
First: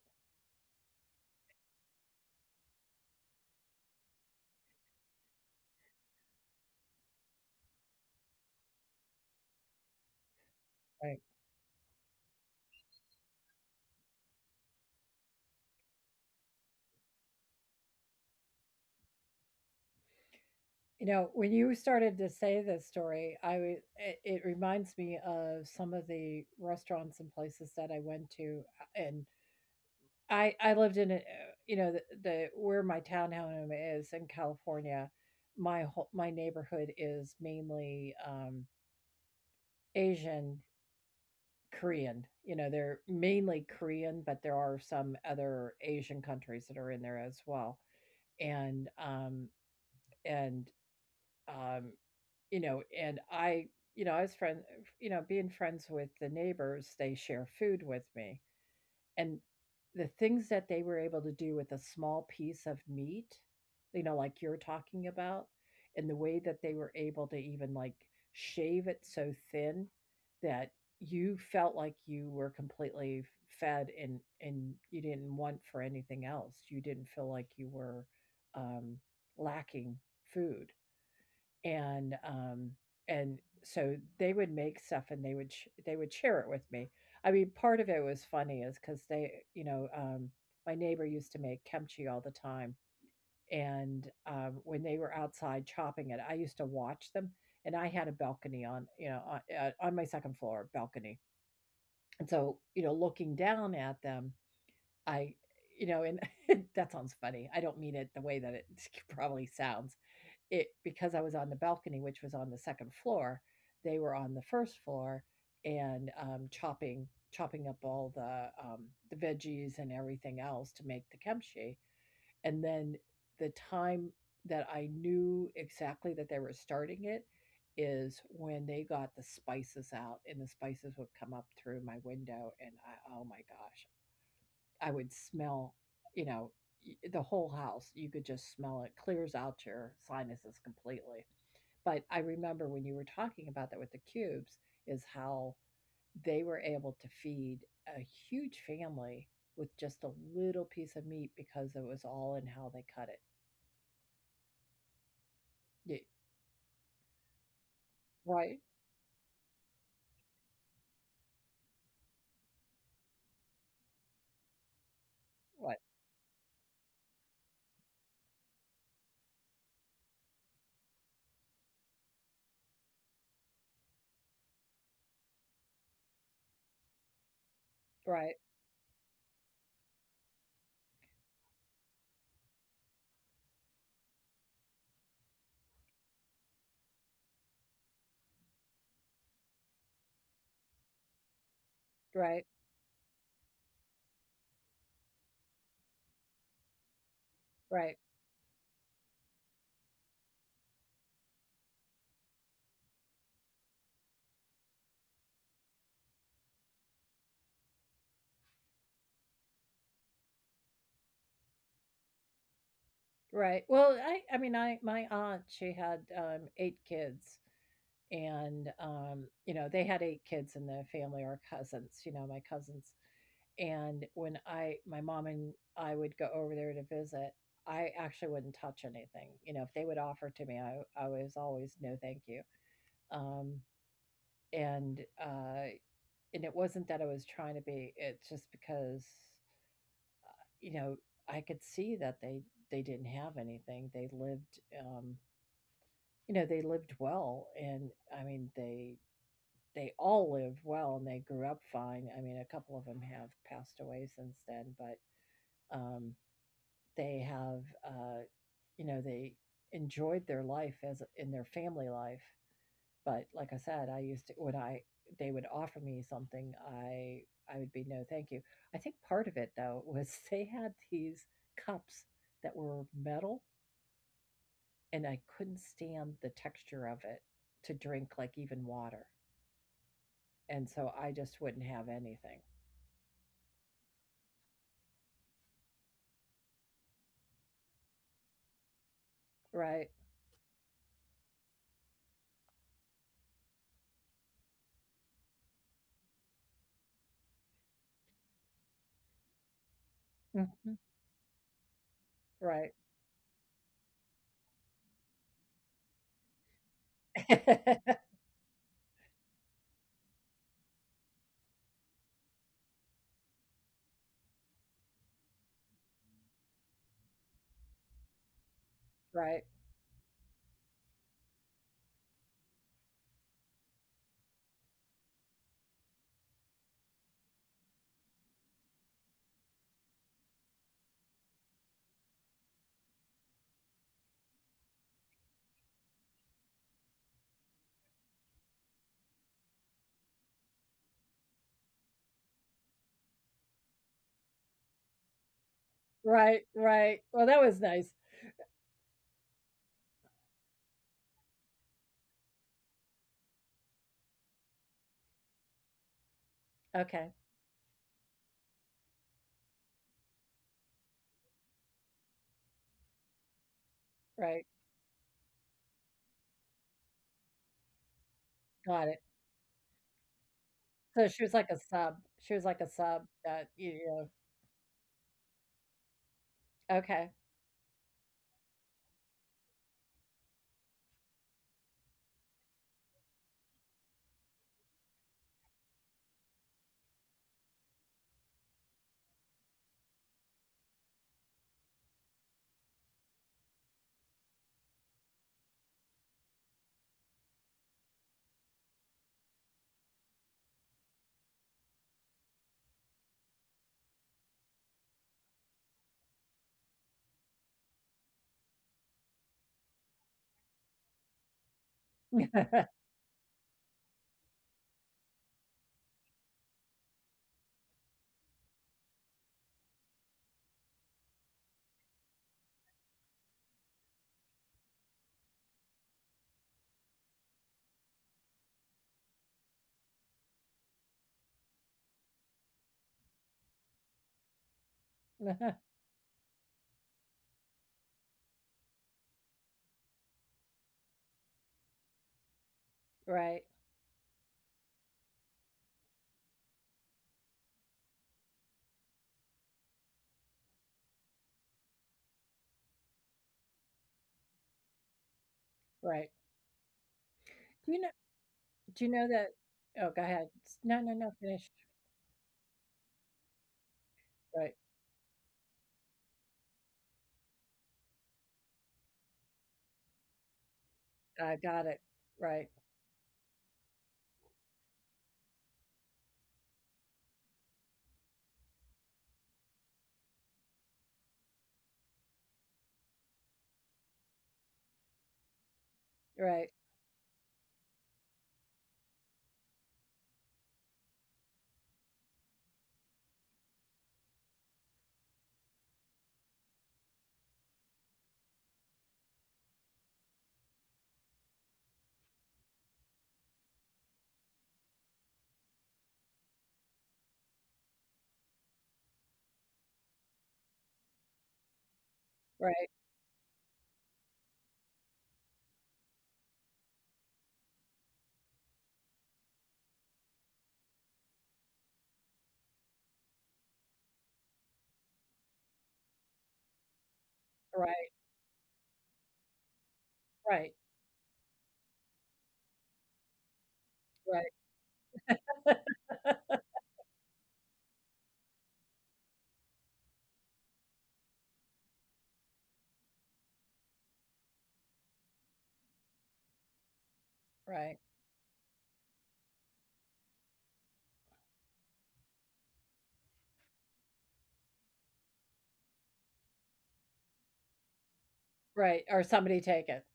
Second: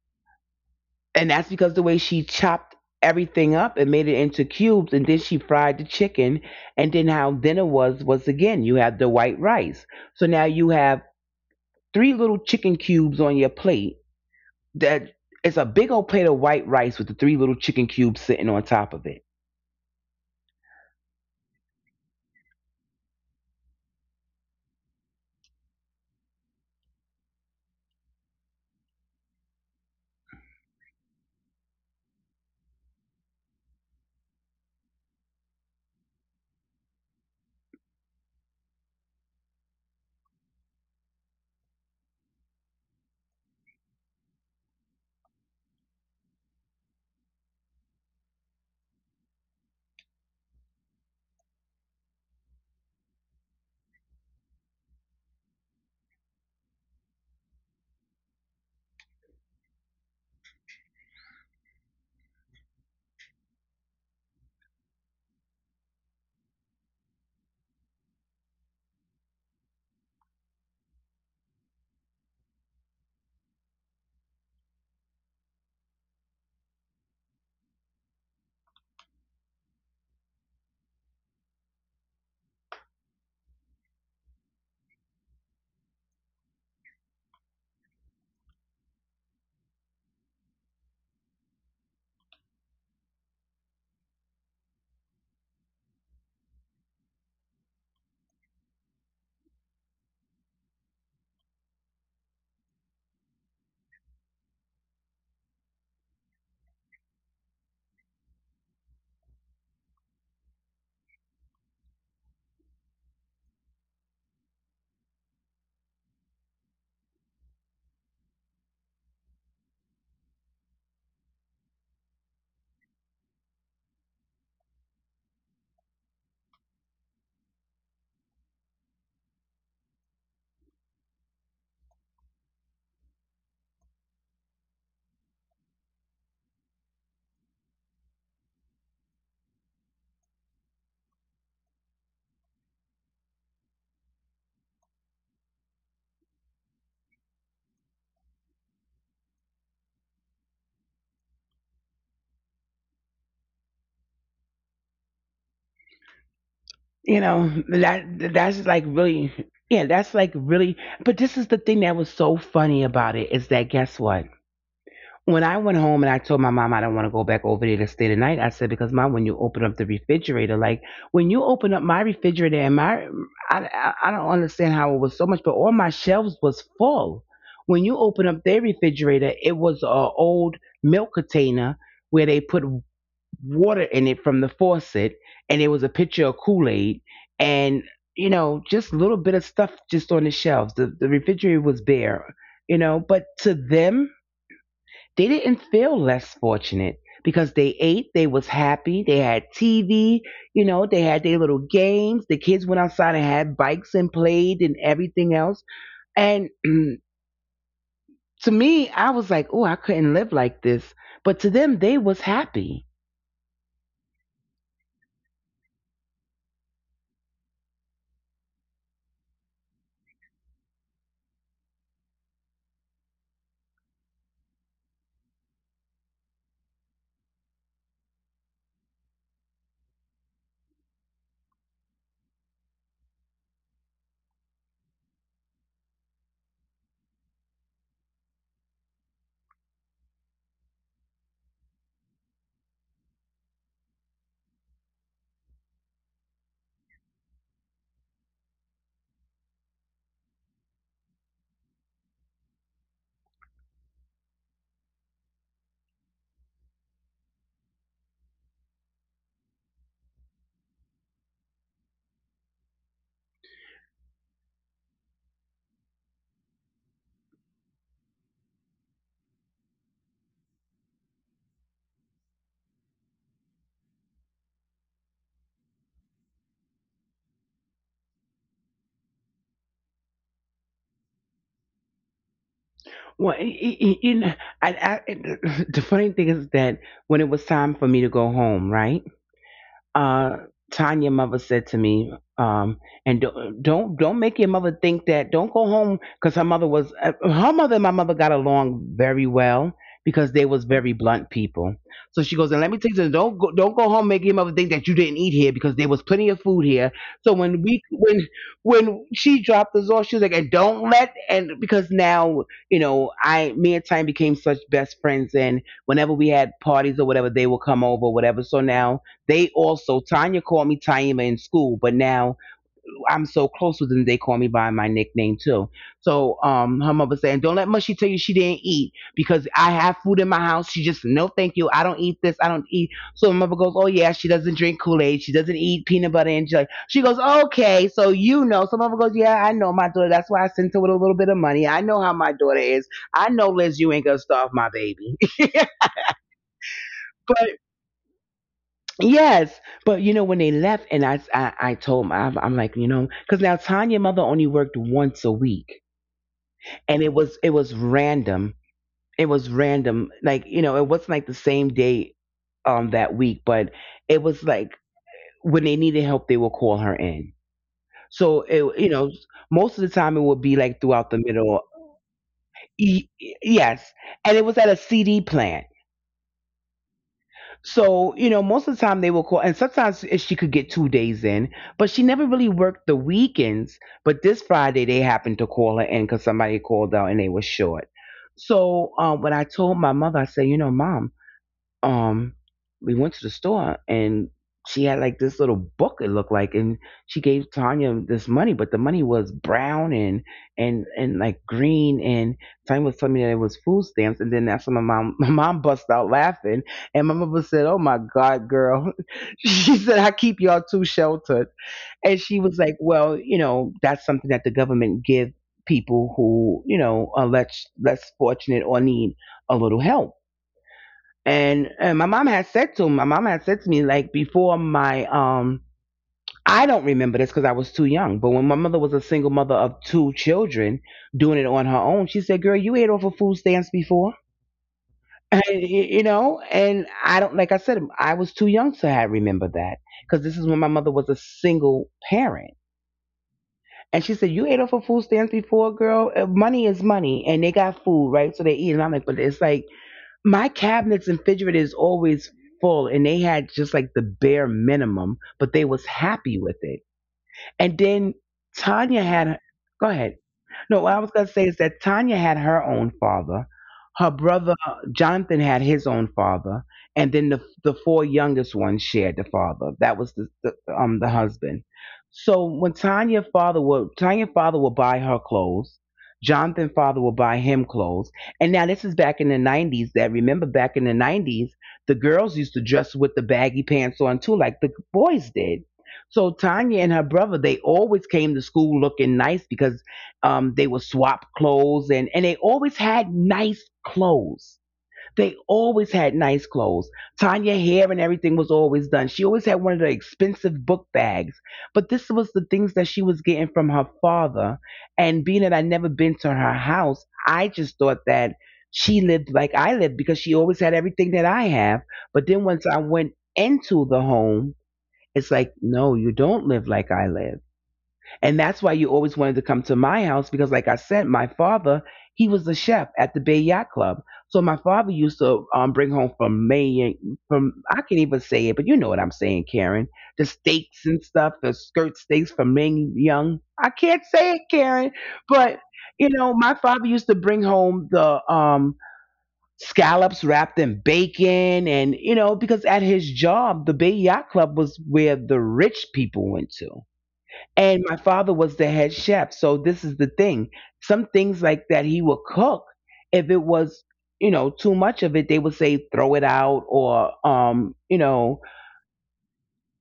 A: and that's because the way she chopped everything up and made it into cubes, and then she fried the chicken. And then how dinner was again, you have the white rice, so now you have
B: right.
A: three little chicken cubes on your plate that, it's a big old plate of white rice with the three little chicken cubes sitting on top of it.
B: You know, when you started to say this story, it, it reminds me of some of the restaurants and places that I went to, and I lived in a, you know the where my townhome is in California, my neighborhood is mainly Asian Korean. You know, they're mainly Korean, but there are some other Asian countries that are in there as well, and um, and Um, you know, and I, you know, you know, being friends with the neighbors, they share food with me. And the things that they were able to do with a small piece of meat, you know, like you're talking about, and the way that they were able to even like shave it so thin that you felt like you were completely fed and you didn't want for anything else. You didn't feel like you were um, lacking food and um and so they would make stuff and they would share it with me. I mean part of it was funny is because they you know my neighbor used to make kimchi all the time and when they were outside chopping it I used to watch them and I had a balcony on you know on my second floor balcony and so you know looking down at them I you know and [laughs] that sounds funny I don't mean it the way that it [laughs] probably sounds. It because I was on the balcony, which was on the second floor, they were on the first floor and chopping up all the veggies and everything else to make the kimchi. And then the time that I knew exactly that they were starting it is when they got the spices out and the spices would come up through my window and I, oh my gosh, I would smell, you know, the whole house. You could just smell it clears out your sinuses completely. But I remember when you were talking about that with the cubes, is how they were able to feed a huge family with just a little piece of meat because it was all in how they cut it. Yeah,
A: You know that
B: right,
A: that's like really, yeah, that's like really, but this is the thing that was so funny about it, is that guess what? When I went
B: what,
A: home and I told my mom I don't want to go back over there to stay the night, I said, because mom, when you open up the refrigerator, like when you open up my refrigerator and my, I don't understand how it was so much, but all my shelves was full. When you open
B: right,
A: up their refrigerator, it was a old milk container where they put water in it from the faucet, and it was a pitcher of Kool Aid, and you know, just a little bit of stuff just on the shelves. The refrigerator was bare,
B: right,
A: you know, but to them, they didn't feel less fortunate because they ate,
B: right,
A: they was happy, they had TV, you know, they had their little games. The kids went outside and had bikes and played and everything else. And [clears throat] to me, I was like, oh, I couldn't live like this. But to them, they was happy.
B: right. Well, I mean, my aunt, she had eight kids, and you know, they had eight kids in the family or cousins. You know, my cousins. And when I my mom and I would go over there to visit, I actually wouldn't touch anything. You know, if they would offer to me, I was always no, thank you. Um, and uh, and it wasn't that I was trying to be. It's just because you know I could see that they didn't have anything. They lived, you know, they lived well, and I mean they all lived well and they grew up fine. I mean, a couple of them have passed away since then, but um, they have, you know, they enjoyed their life as in their family life. But like I said, I used to when I they would offer me something, I I would be no thank you. I think part of it though [laughs] was they had these cups that were metal, and I couldn't stand the texture of it to drink like even water, and so I just wouldn't have anything.
A: Well, you know, the funny thing is that when it was time for me to go home, right?
B: Right.
A: uh, Tanya mother said to me, and don't make your mother think that. Don't go home, because her mother was, her mother and my mother got along very well because they was
B: Hmm.
A: very blunt people. So she goes, and
B: Right.
A: let me tell you something, don't go home make your mother think that you didn't eat here, because there was plenty of food here.
B: [laughs]
A: So when we
B: Right.
A: when she dropped us off, she was like, and don't let, and because now you know, I me and Tanya became such best friends, and whenever we had parties or whatever, they would come over or whatever. So now
B: Right.
A: they also, Tanya called me Taima in school, but now I'm so close with them, they call me by my nickname too. So her mother saying, don't let Mushy tell you she didn't eat because I have food in my house. She just, no, thank you. I don't eat this. I don't eat. So my mother goes, oh, yeah, she doesn't drink Kool-Aid. She doesn't eat peanut butter and jelly. She goes, okay, so you know. So my mother goes, yeah, I know my daughter. That's why I sent her with a little bit of money. I know how my daughter is. I know, Liz, you ain't going to starve my baby. [laughs] But.
B: Right. Right. Well, that was nice.
A: Yes, but you know when they left, and I told my I'm like, you know, because now Tanya mother only worked once a week, and
B: Okay.
A: it was, it was random. It was random, like you know, it wasn't like the same day that week, but it
B: Right.
A: was like when they needed help, they would call her in. So it,
B: Got
A: you
B: it.
A: know, most of the time it would be like
B: So
A: throughout the
B: she was like a
A: middle.
B: sub. She was like a sub
A: Y-
B: that you
A: yes,
B: know
A: and it was at a CD plant.
B: okay.
A: So, you know, most of the time they will call, and sometimes she could get 2 days in, but she never really worked the weekends. But this Friday, they happened to call her in because somebody called out and they were short. So, when I told my mother, I said, you know, mom, um we went to the store, and she had like this little book it looked like, and she gave Tanya this money, but the money was brown and and like green. And Tanya was telling me that it was food stamps, and then that's when my mom [laughs] my mom bust out laughing, and my mother said, oh my god girl, [laughs] she said, I keep y'all too sheltered. And she was like,
B: [laughs]
A: well, you know, that's something that the government give people who, you know, are less fortunate or need a little help. And my mom had said to, my mom had said to me like, before my I don't remember this because I was too young, but when my mother was a single mother of two children doing it on her own, she said, "Girl, you ate off of food stamps before." [laughs] And, you know, and I don't, like I said, I was too young to have remembered that, because this is when my mother was a single parent.
B: Right,
A: And she said, "You ate off of food stamps before, girl. Money is money, and they got food, right? So they eat." And I'm like, "But it's like my cabinets and refrigerator is always full, and they had just like the bare minimum, but they was
B: right.
A: happy with it.
B: Do you
A: And
B: know
A: then
B: do you know
A: Tanya
B: that
A: had,
B: oh,
A: go
B: go
A: ahead,
B: ahead. S No,
A: no,
B: no,
A: what I
B: no,
A: was going to
B: finish.
A: say is that Tanya had her own father. Her
B: Right.
A: brother Jonathan had his own father, and then the four youngest ones shared the father. That was the the
B: I got
A: husband.
B: it. Right,
A: So when Tanya's father would buy her clothes, Jonathan's father would buy him clothes, and now this is back in the nineties. That, remember back in the nineties, the girls used to dress with the baggy pants on too, like the boys did. So
B: right,
A: Tanya and her brother, they always came to school looking nice because they would swap clothes and they always had nice clothes. Tanya hair and everything was always done. She always had one of the expensive book bags, but this was the things that she was getting from her father. And being that I never been to her house, I just thought that she lived like I lived because she always had everything that I have. But then
B: right,
A: once I went into the home, it's like, no, you don't live like I live. And that's why you always wanted to come to my house because, like I said, my father, he was the chef at the Bay Yacht Club. So my father used to bring home from Maine, from, I
B: right,
A: can't even say it, but you know what I'm saying, Karen, the steaks and stuff, the skirt steaks from Ming Young. I can't
B: right,
A: say it, Karen,
B: right.
A: but,
B: [laughs]
A: my father used to bring home the scallops wrapped in bacon. And, you know, because at his job, the Bay Yacht Club was where the rich people went to.
B: Right,
A: And my father was the head chef. So this is the thing. Some things like that he would cook. If it was, you know, too much of it, they would say throw it out or you know,
B: right, or somebody take it.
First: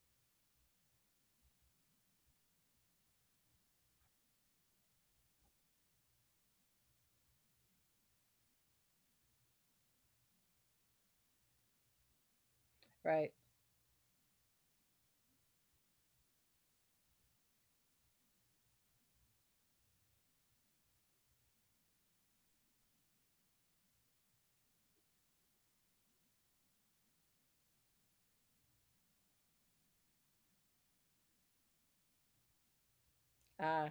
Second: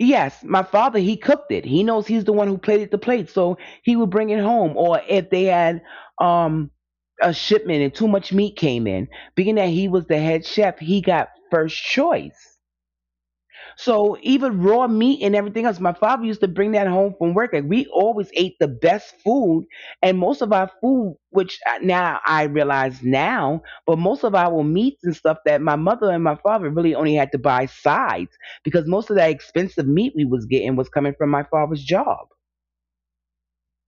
A: yes, my father he cooked it. He knows he's the one who plated the plate, so he would bring it home, or if they had um a shipment and too much meat came in, being that he was the head chef, he got first choice.
B: Right.
A: So even raw meat and everything else, my father used to bring that home from work. Like we always ate the best food, and most of our food, which now I realize now, but most of our meats and stuff that my mother and my father really only had to buy sides because most of that expensive meat we was getting was coming from my father's job.
B: Uh,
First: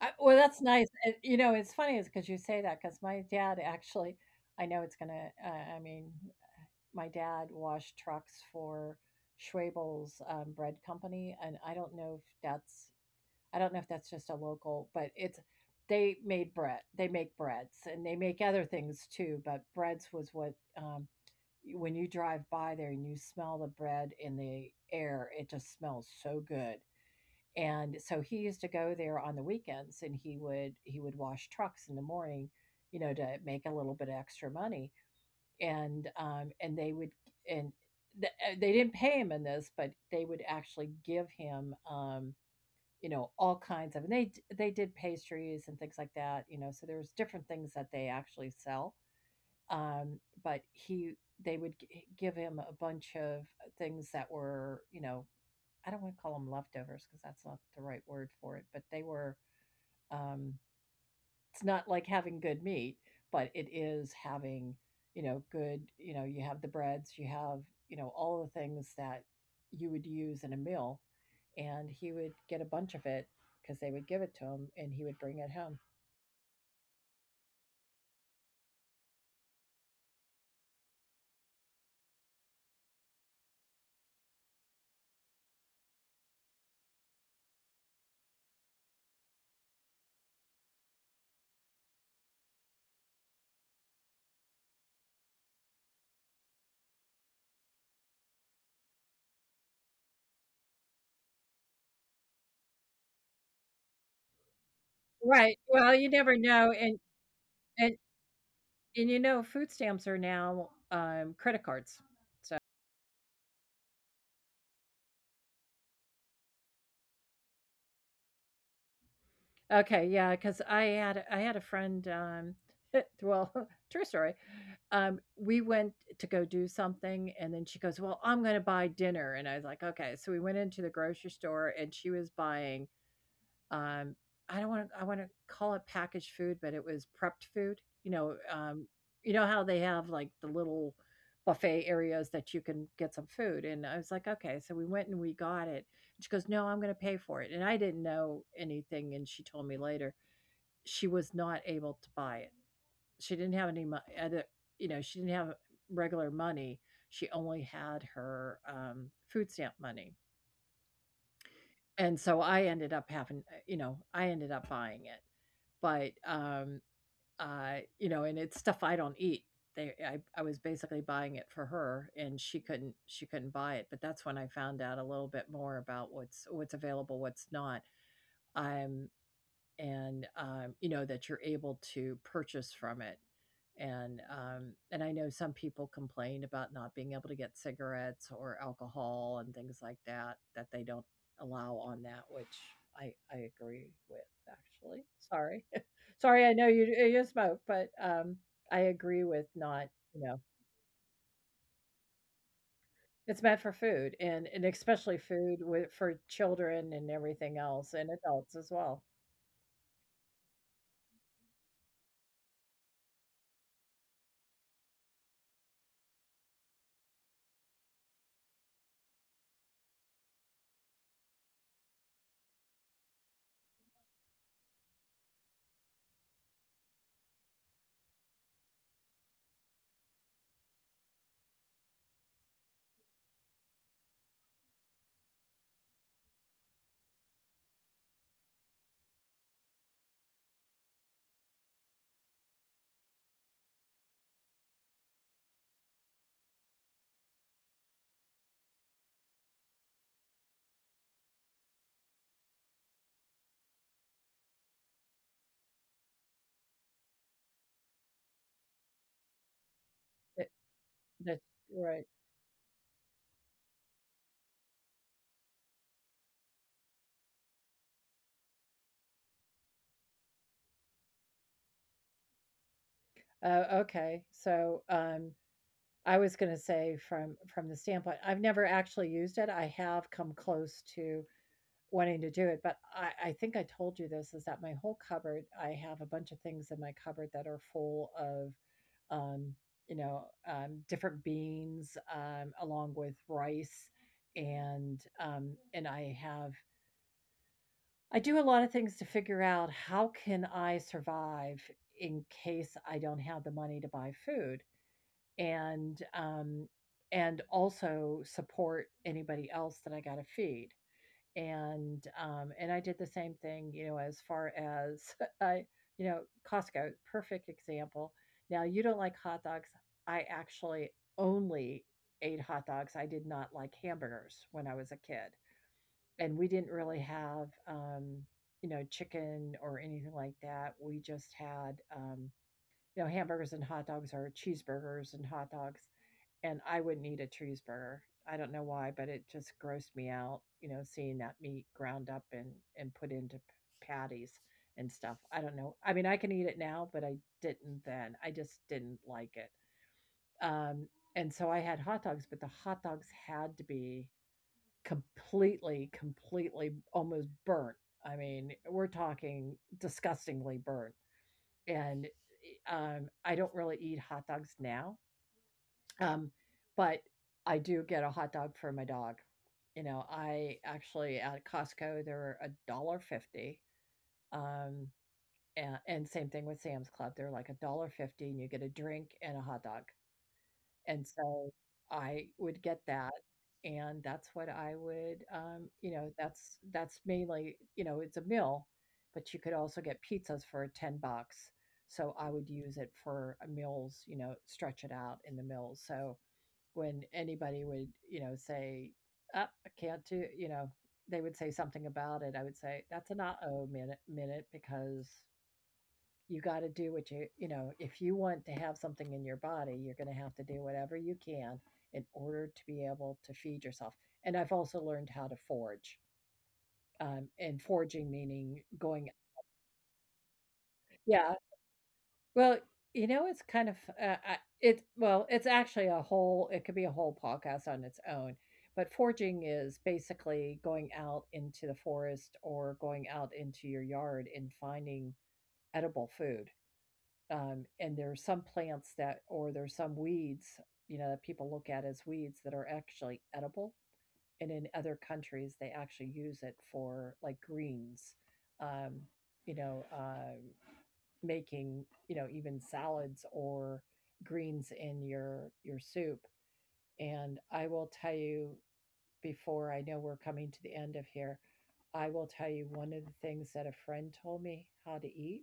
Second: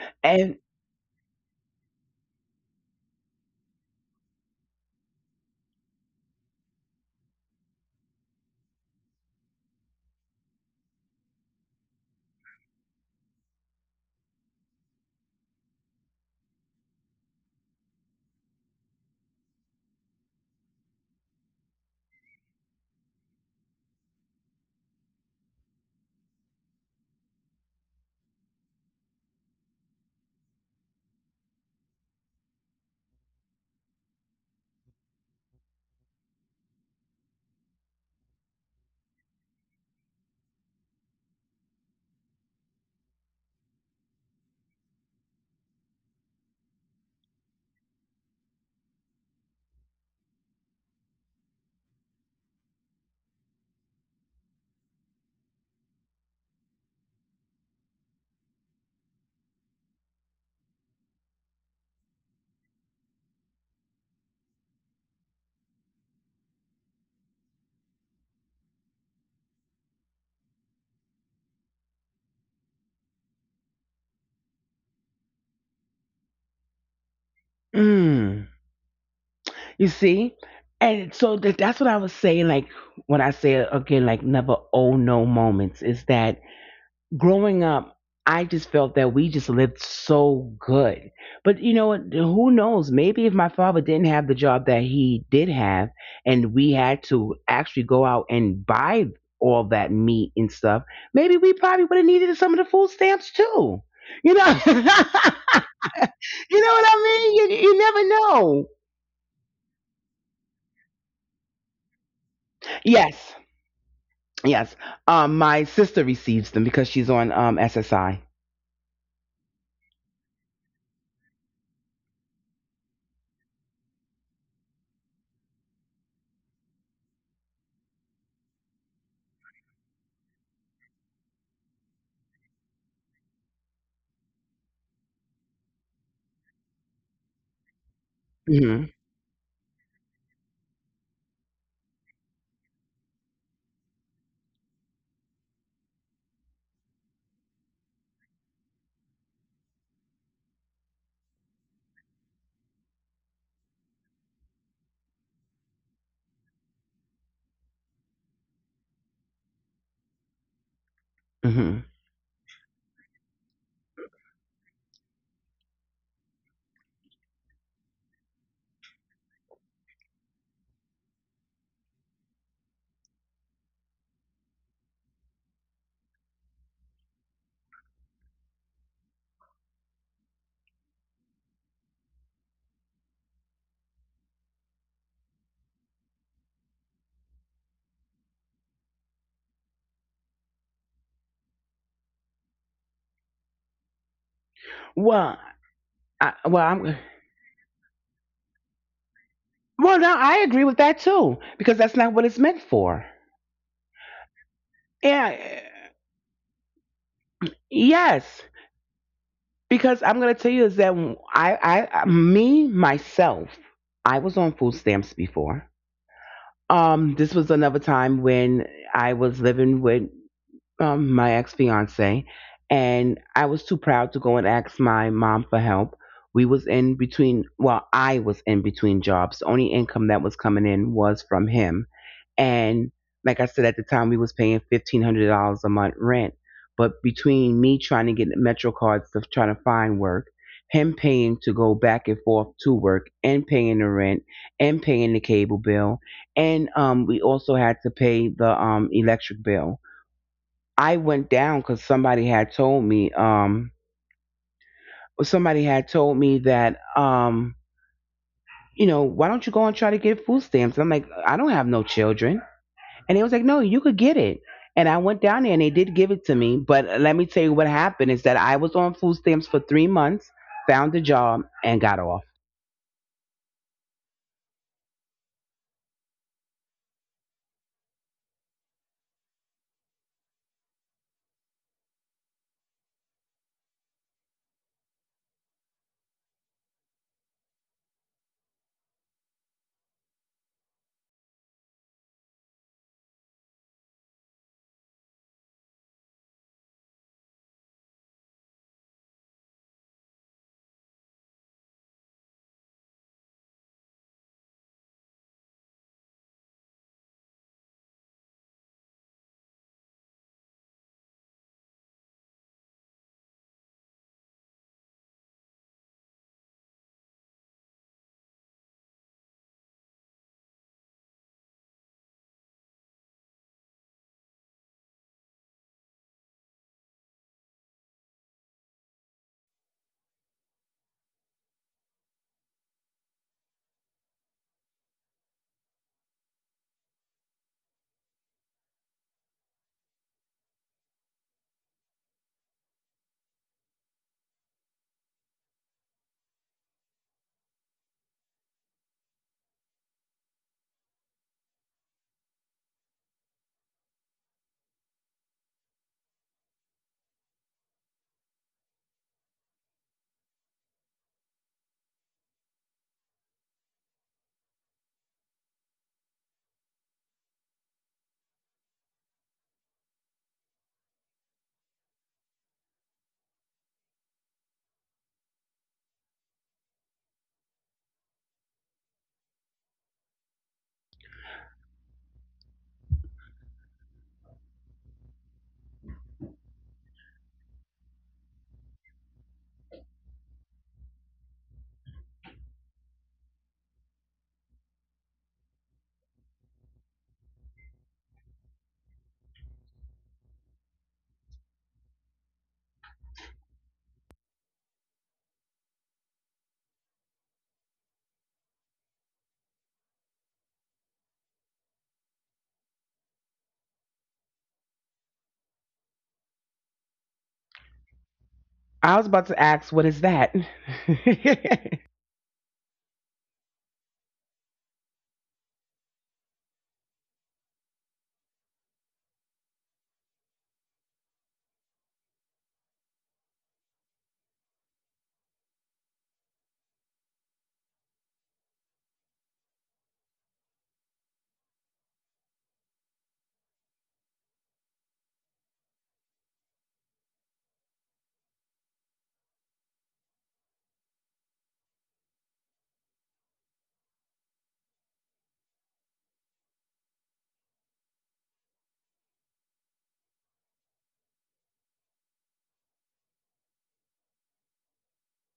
B: I well,
A: And
B: that's nice, and, you know, it's funny is because you say that, because my dad actually I know it's gonna I mean my dad washed trucks for Schwabel's bread company, and I don't know if that's just a local, but it's they made bread. They make breads, and they make other things too. But breads was what when you drive by there and you smell the bread in the air, it just smells so good. And so he used to go there on the weekends, and he would wash trucks in the morning, you know, to make a little bit of extra money and they would and th- they didn't pay him in this, but they would actually give him you know all kinds of and they did pastries and things like that, you know. So there was different things that they actually sell, but he they would give him a bunch of things that were you know I don't want to call them leftovers because that's not the right word for it, but they were. Um, it's not like having good meat, but it is having, you know, good, you know, you have the breads, you have, you know, all the things that you would use in a meal. And he would get a bunch of it because they would give it to him and he would bring it home.
A: mm, you see, and so that's what I was saying. Like when I say again, like never oh no moments is that growing up, I just felt that we just lived so good. But you know what? Who knows? Maybe if my father didn't have the job that he did have, and we had to actually go out and buy all that meat and stuff, maybe we probably would have needed some of the food stamps too. You know, [laughs] you know
B: Right.
A: what
B: Well, you never know.
A: I mean? You
B: And
A: never know.
B: and you know, food stamps are now credit cards.
A: Yes, yes. My sister receives them because she's on SSI.
B: Okay, yeah, because I had a friend, [laughs] well, [laughs] true story. We went to go do something, and then she goes, "Well, I'm gonna buy dinner," and I was like, "Okay." So we went into the grocery store, and she was buying, um, I don't wanna I wanna call it packaged food, but it was prepped food.
A: Hmm.
B: You know how they have, like, the little buffet areas that you can get some food, and I was like, "Okay." So we went and we got it, and she goes, "No, I'm gonna pay for it," and I didn't know anything, and she told me later she was not able to buy it. She didn't have any money, you know, she didn't have regular money. She only had her food stamp money.
A: Hmm.
B: And so I ended up having, you know, I ended up buying it. But, you know, and it's stuff I don't eat. I was basically buying it for her and she couldn't buy it, but that's when I found out a little bit more about what's available what's not um and, you know, that you're able to purchase from it. And I know some people complain about not being able to get cigarettes or alcohol and things like that that they don't allow on that, which I agree with actually.
A: Well,
B: Sorry, [laughs]
A: I,
B: sorry, I
A: well,
B: know you
A: I'm
B: you smoke, but I agree with not
A: well, now
B: you
A: I
B: know
A: agree with that too because that's not what it's meant for.
B: it's meant for food and especially
A: Yeah,
B: food
A: eh,
B: with for children and everything else and
A: yes,
B: adults as well.
A: because I'm gonna tell you is that me myself, I was on food stamps before. This was another time when I was living with my ex fiance, and I was too proud to go and ask my mom for help. We was in between. Well, I was in between jobs. The only income that was coming in was from him, and like I said at the time, we was paying $1,500 a month rent. But between me trying to get Metro cards to try to find work, him paying to go back and forth to work, and paying the rent, and paying the cable bill, and we also had to pay the electric bill. I went down because somebody had told me, Somebody had told me that, you know, why don't you go and try to get food
B: It,
A: stamps? And I'm like, I don't
B: that
A: have no
B: right.
A: children. And they was like, no, you could get it. And I went down there and they did give it to me. But let me tell you what happened is that I was on food stamps for 3 months, found a job, and got off.
B: Oh, okay. So, I was gonna say from the standpoint, I've never actually used it. I have come close to wanting to do it, but I think I told you this is that my whole cupboard, I have a bunch of things in my cupboard that are full of, um, you know, different beans, along with rice, and I have I do a lot of things to figure out how can I survive in case I don't have the money to buy food and um, and also support anybody else that I got to feed. And I did the same thing, you know, as far as [laughs] I, you know, Costco, perfect example. Now you don't like hot dogs. I actually only ate hot dogs. I did not like hamburgers when I was a kid, and we didn't really have, you know, chicken or anything like that. We just had. You know, hamburgers and hot dogs or cheeseburgers and hot dogs, and I would need a cheeseburger. I don't know why, but it just grossed me out, you know, seeing that meat ground up and put into patties and stuff. I don't know. I mean, I can eat it now, but I didn't then. I just didn't like it. Um, and so I had hot dogs, but the hot dogs had to be completely, completely almost burnt. I mean, we're talking disgustingly burnt. And I don't really eat hot dogs now, um, but I do get a hot dog for my dog. You know, I actually at Costco they're a dollar fifty. Um, and same thing with Sam's Club, they're like a dollar fifty, and you get a drink and a hot dog. And so I would get that, and that's what I would, you know, that's mainly, you know, it's a meal, but you could also get pizzas for 10 bucks. So I would use it for a meals, you know, stretch it out in the meals. So when anybody would, you know, say, oh, I can't do, you know, they would say something about it. I would say, that's an uh oh minute, minute because you got to do what you know, if you want to have something in your body, you're going to have to do whatever you can in order to be able to feed yourself. And I've also learned how to forge. And forging meaning
A: I
B: going,
A: was about to ask, what is that?
B: yeah. Well, you know, it's kind of I- it. Well, it's actually a whole. It could be a whole podcast on its own. But foraging is basically going out into the forest or going out into your yard and finding edible food. And there are some plants that, or there's some weeds, you know, that people look at as weeds that are actually edible. And in other countries, they actually use it for like greens. Um, you know, uh, Making, you know, even salads or greens in your soup. And I will tell you, before, I know we're coming to the end of here, I will tell you one of the things that a friend told me how to eat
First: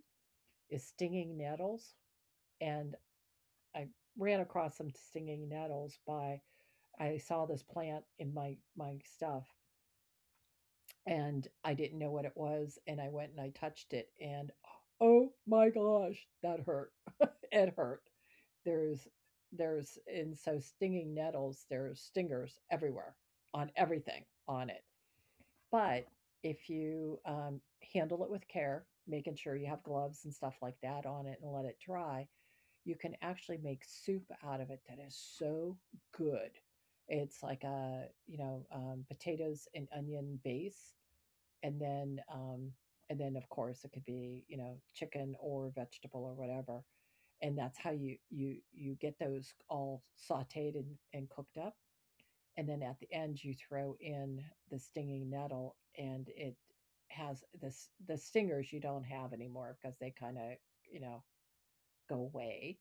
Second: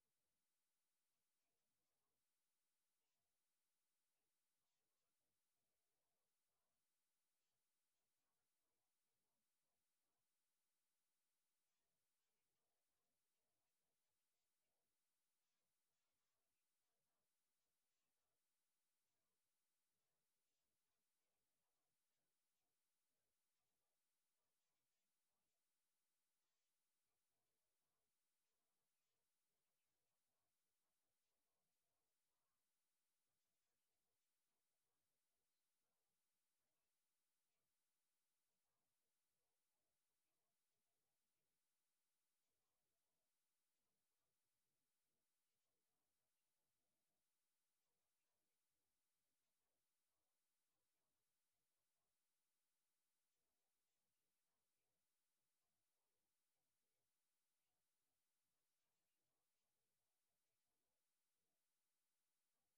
B: is stinging nettles. And I ran across some stinging nettles by, I saw this plant in my stuff and I didn't know what it was and I went and I touched it and oh my gosh that hurt. [laughs] It hurt. There's there's and so stinging nettles, there's stingers everywhere on everything on it. But if you handle it with care, making sure you have gloves and stuff like that on it and let it dry, you can actually make soup out of it that is so good. It's like a, you know, potatoes and onion base, and then um, and then of course it could be, you know, chicken or vegetable or whatever, and that's how you you get those all sauteed and cooked up, and then at the end you throw in the stinging nettle and it has this, the stingers you don't have anymore because they kind of, you know, go away,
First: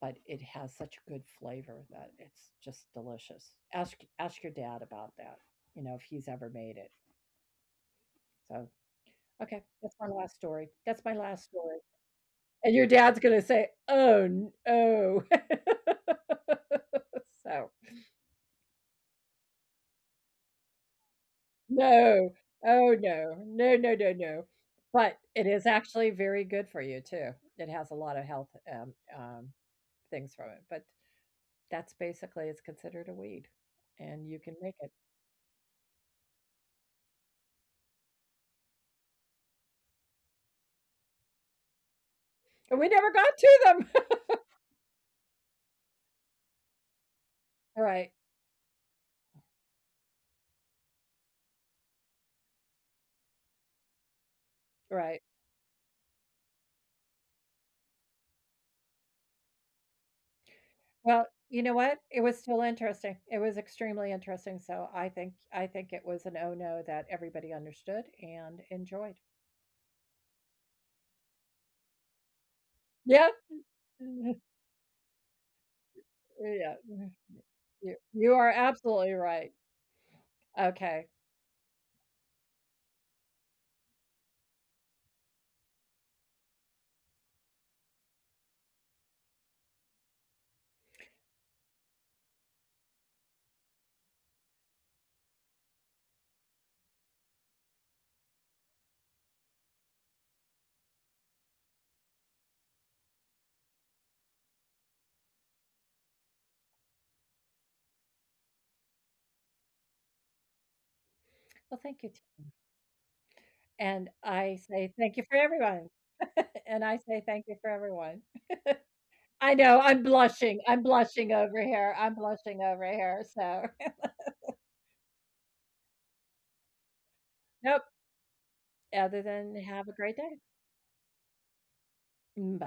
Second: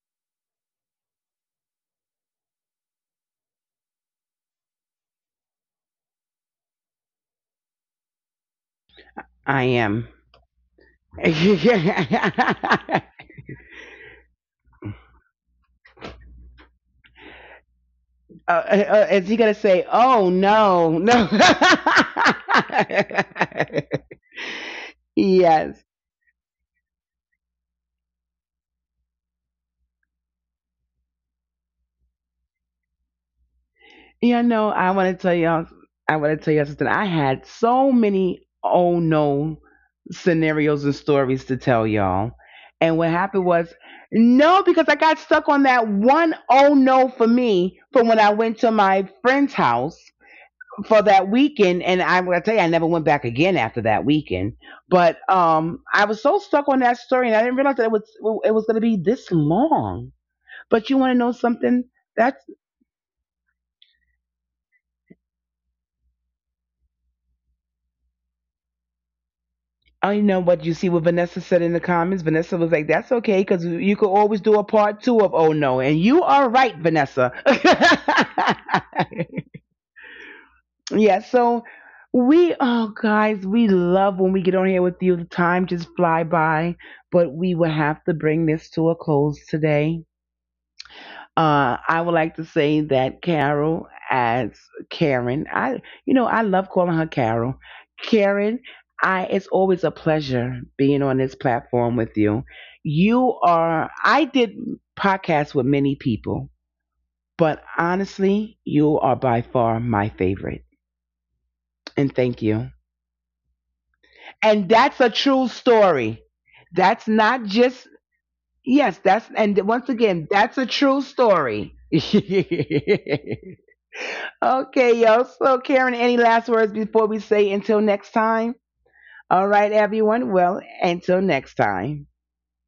B: but it has such a good flavor that it's just delicious. Ask your dad about that, you know, if he's ever made it. So
A: [laughs]
B: okay,
A: I
B: that's my
A: am.
B: last story. That's my last story. And your dad's
A: [laughs]
B: gonna say, "Oh, oh," [laughs] so,
A: Is he gonna say, "Oh no, no"? [laughs]
B: no. Oh, no. No, no, no, no. But it is
A: Yes,
B: actually very good for you too. It has a lot of health, things from it, but that's basically, it's considered a weed, and you
A: you
B: can
A: know,
B: make
A: I
B: it.
A: want to tell y'all. I want to tell y'all something. I had so many "oh no" scenarios and stories to tell y'all,
B: And we
A: and what
B: never got
A: happened
B: to
A: was,
B: them. [laughs]
A: no, because I got stuck on that one "oh no" for me from
B: Right,
A: when I went to my friend's house for that weekend, and I'm gonna tell you, I never went back again after that weekend. But
B: right.
A: I was so stuck on that story, and I didn't realize that it was gonna be this long. But you want to
B: Well,
A: know
B: you know
A: something?
B: what? It was
A: That's
B: still interesting. It was extremely interesting, so I think it was an "Oh, no" that everybody understood and enjoyed.
A: I know what you see what Vanessa said in the comments. Vanessa was like, "That's
B: Yeah.
A: okay, because you could
B: [laughs]
A: always do a part two of Oh No," and you are
B: Yeah.
A: right, Vanessa.
B: You are absolutely right.
A: [laughs]
B: Okay.
A: Yeah. So we, oh guys, we love when we get on here with you. The time just fly by, but we will have to bring this to a close today. I would like to say that Carol as Karen, I love calling her Carol. Karen, I. It's always a pleasure being on this platform with you. You are. I did podcasts with many people, but honestly, you are by far my favorite.
B: Well, thank you t,
A: And thank you.
B: and I
A: And
B: say
A: that's a
B: thank you for
A: true
B: everyone.
A: story.
B: [laughs] And I
A: That's
B: say thank
A: not
B: you for
A: just
B: everyone.
A: yes. That's
B: I
A: and
B: know,
A: once
B: I'm
A: again, that's
B: blushing.
A: a
B: I'm
A: true
B: blushing over
A: story.
B: here. I'm blushing over here,
A: [laughs]
B: so. [laughs]
A: Okay, y'all. So, Karen, any last words before we say until
B: Nope.
A: next time?
B: Other
A: All
B: than
A: right,
B: have a great
A: everyone.
B: day.
A: Well, until next time.
B: Mm.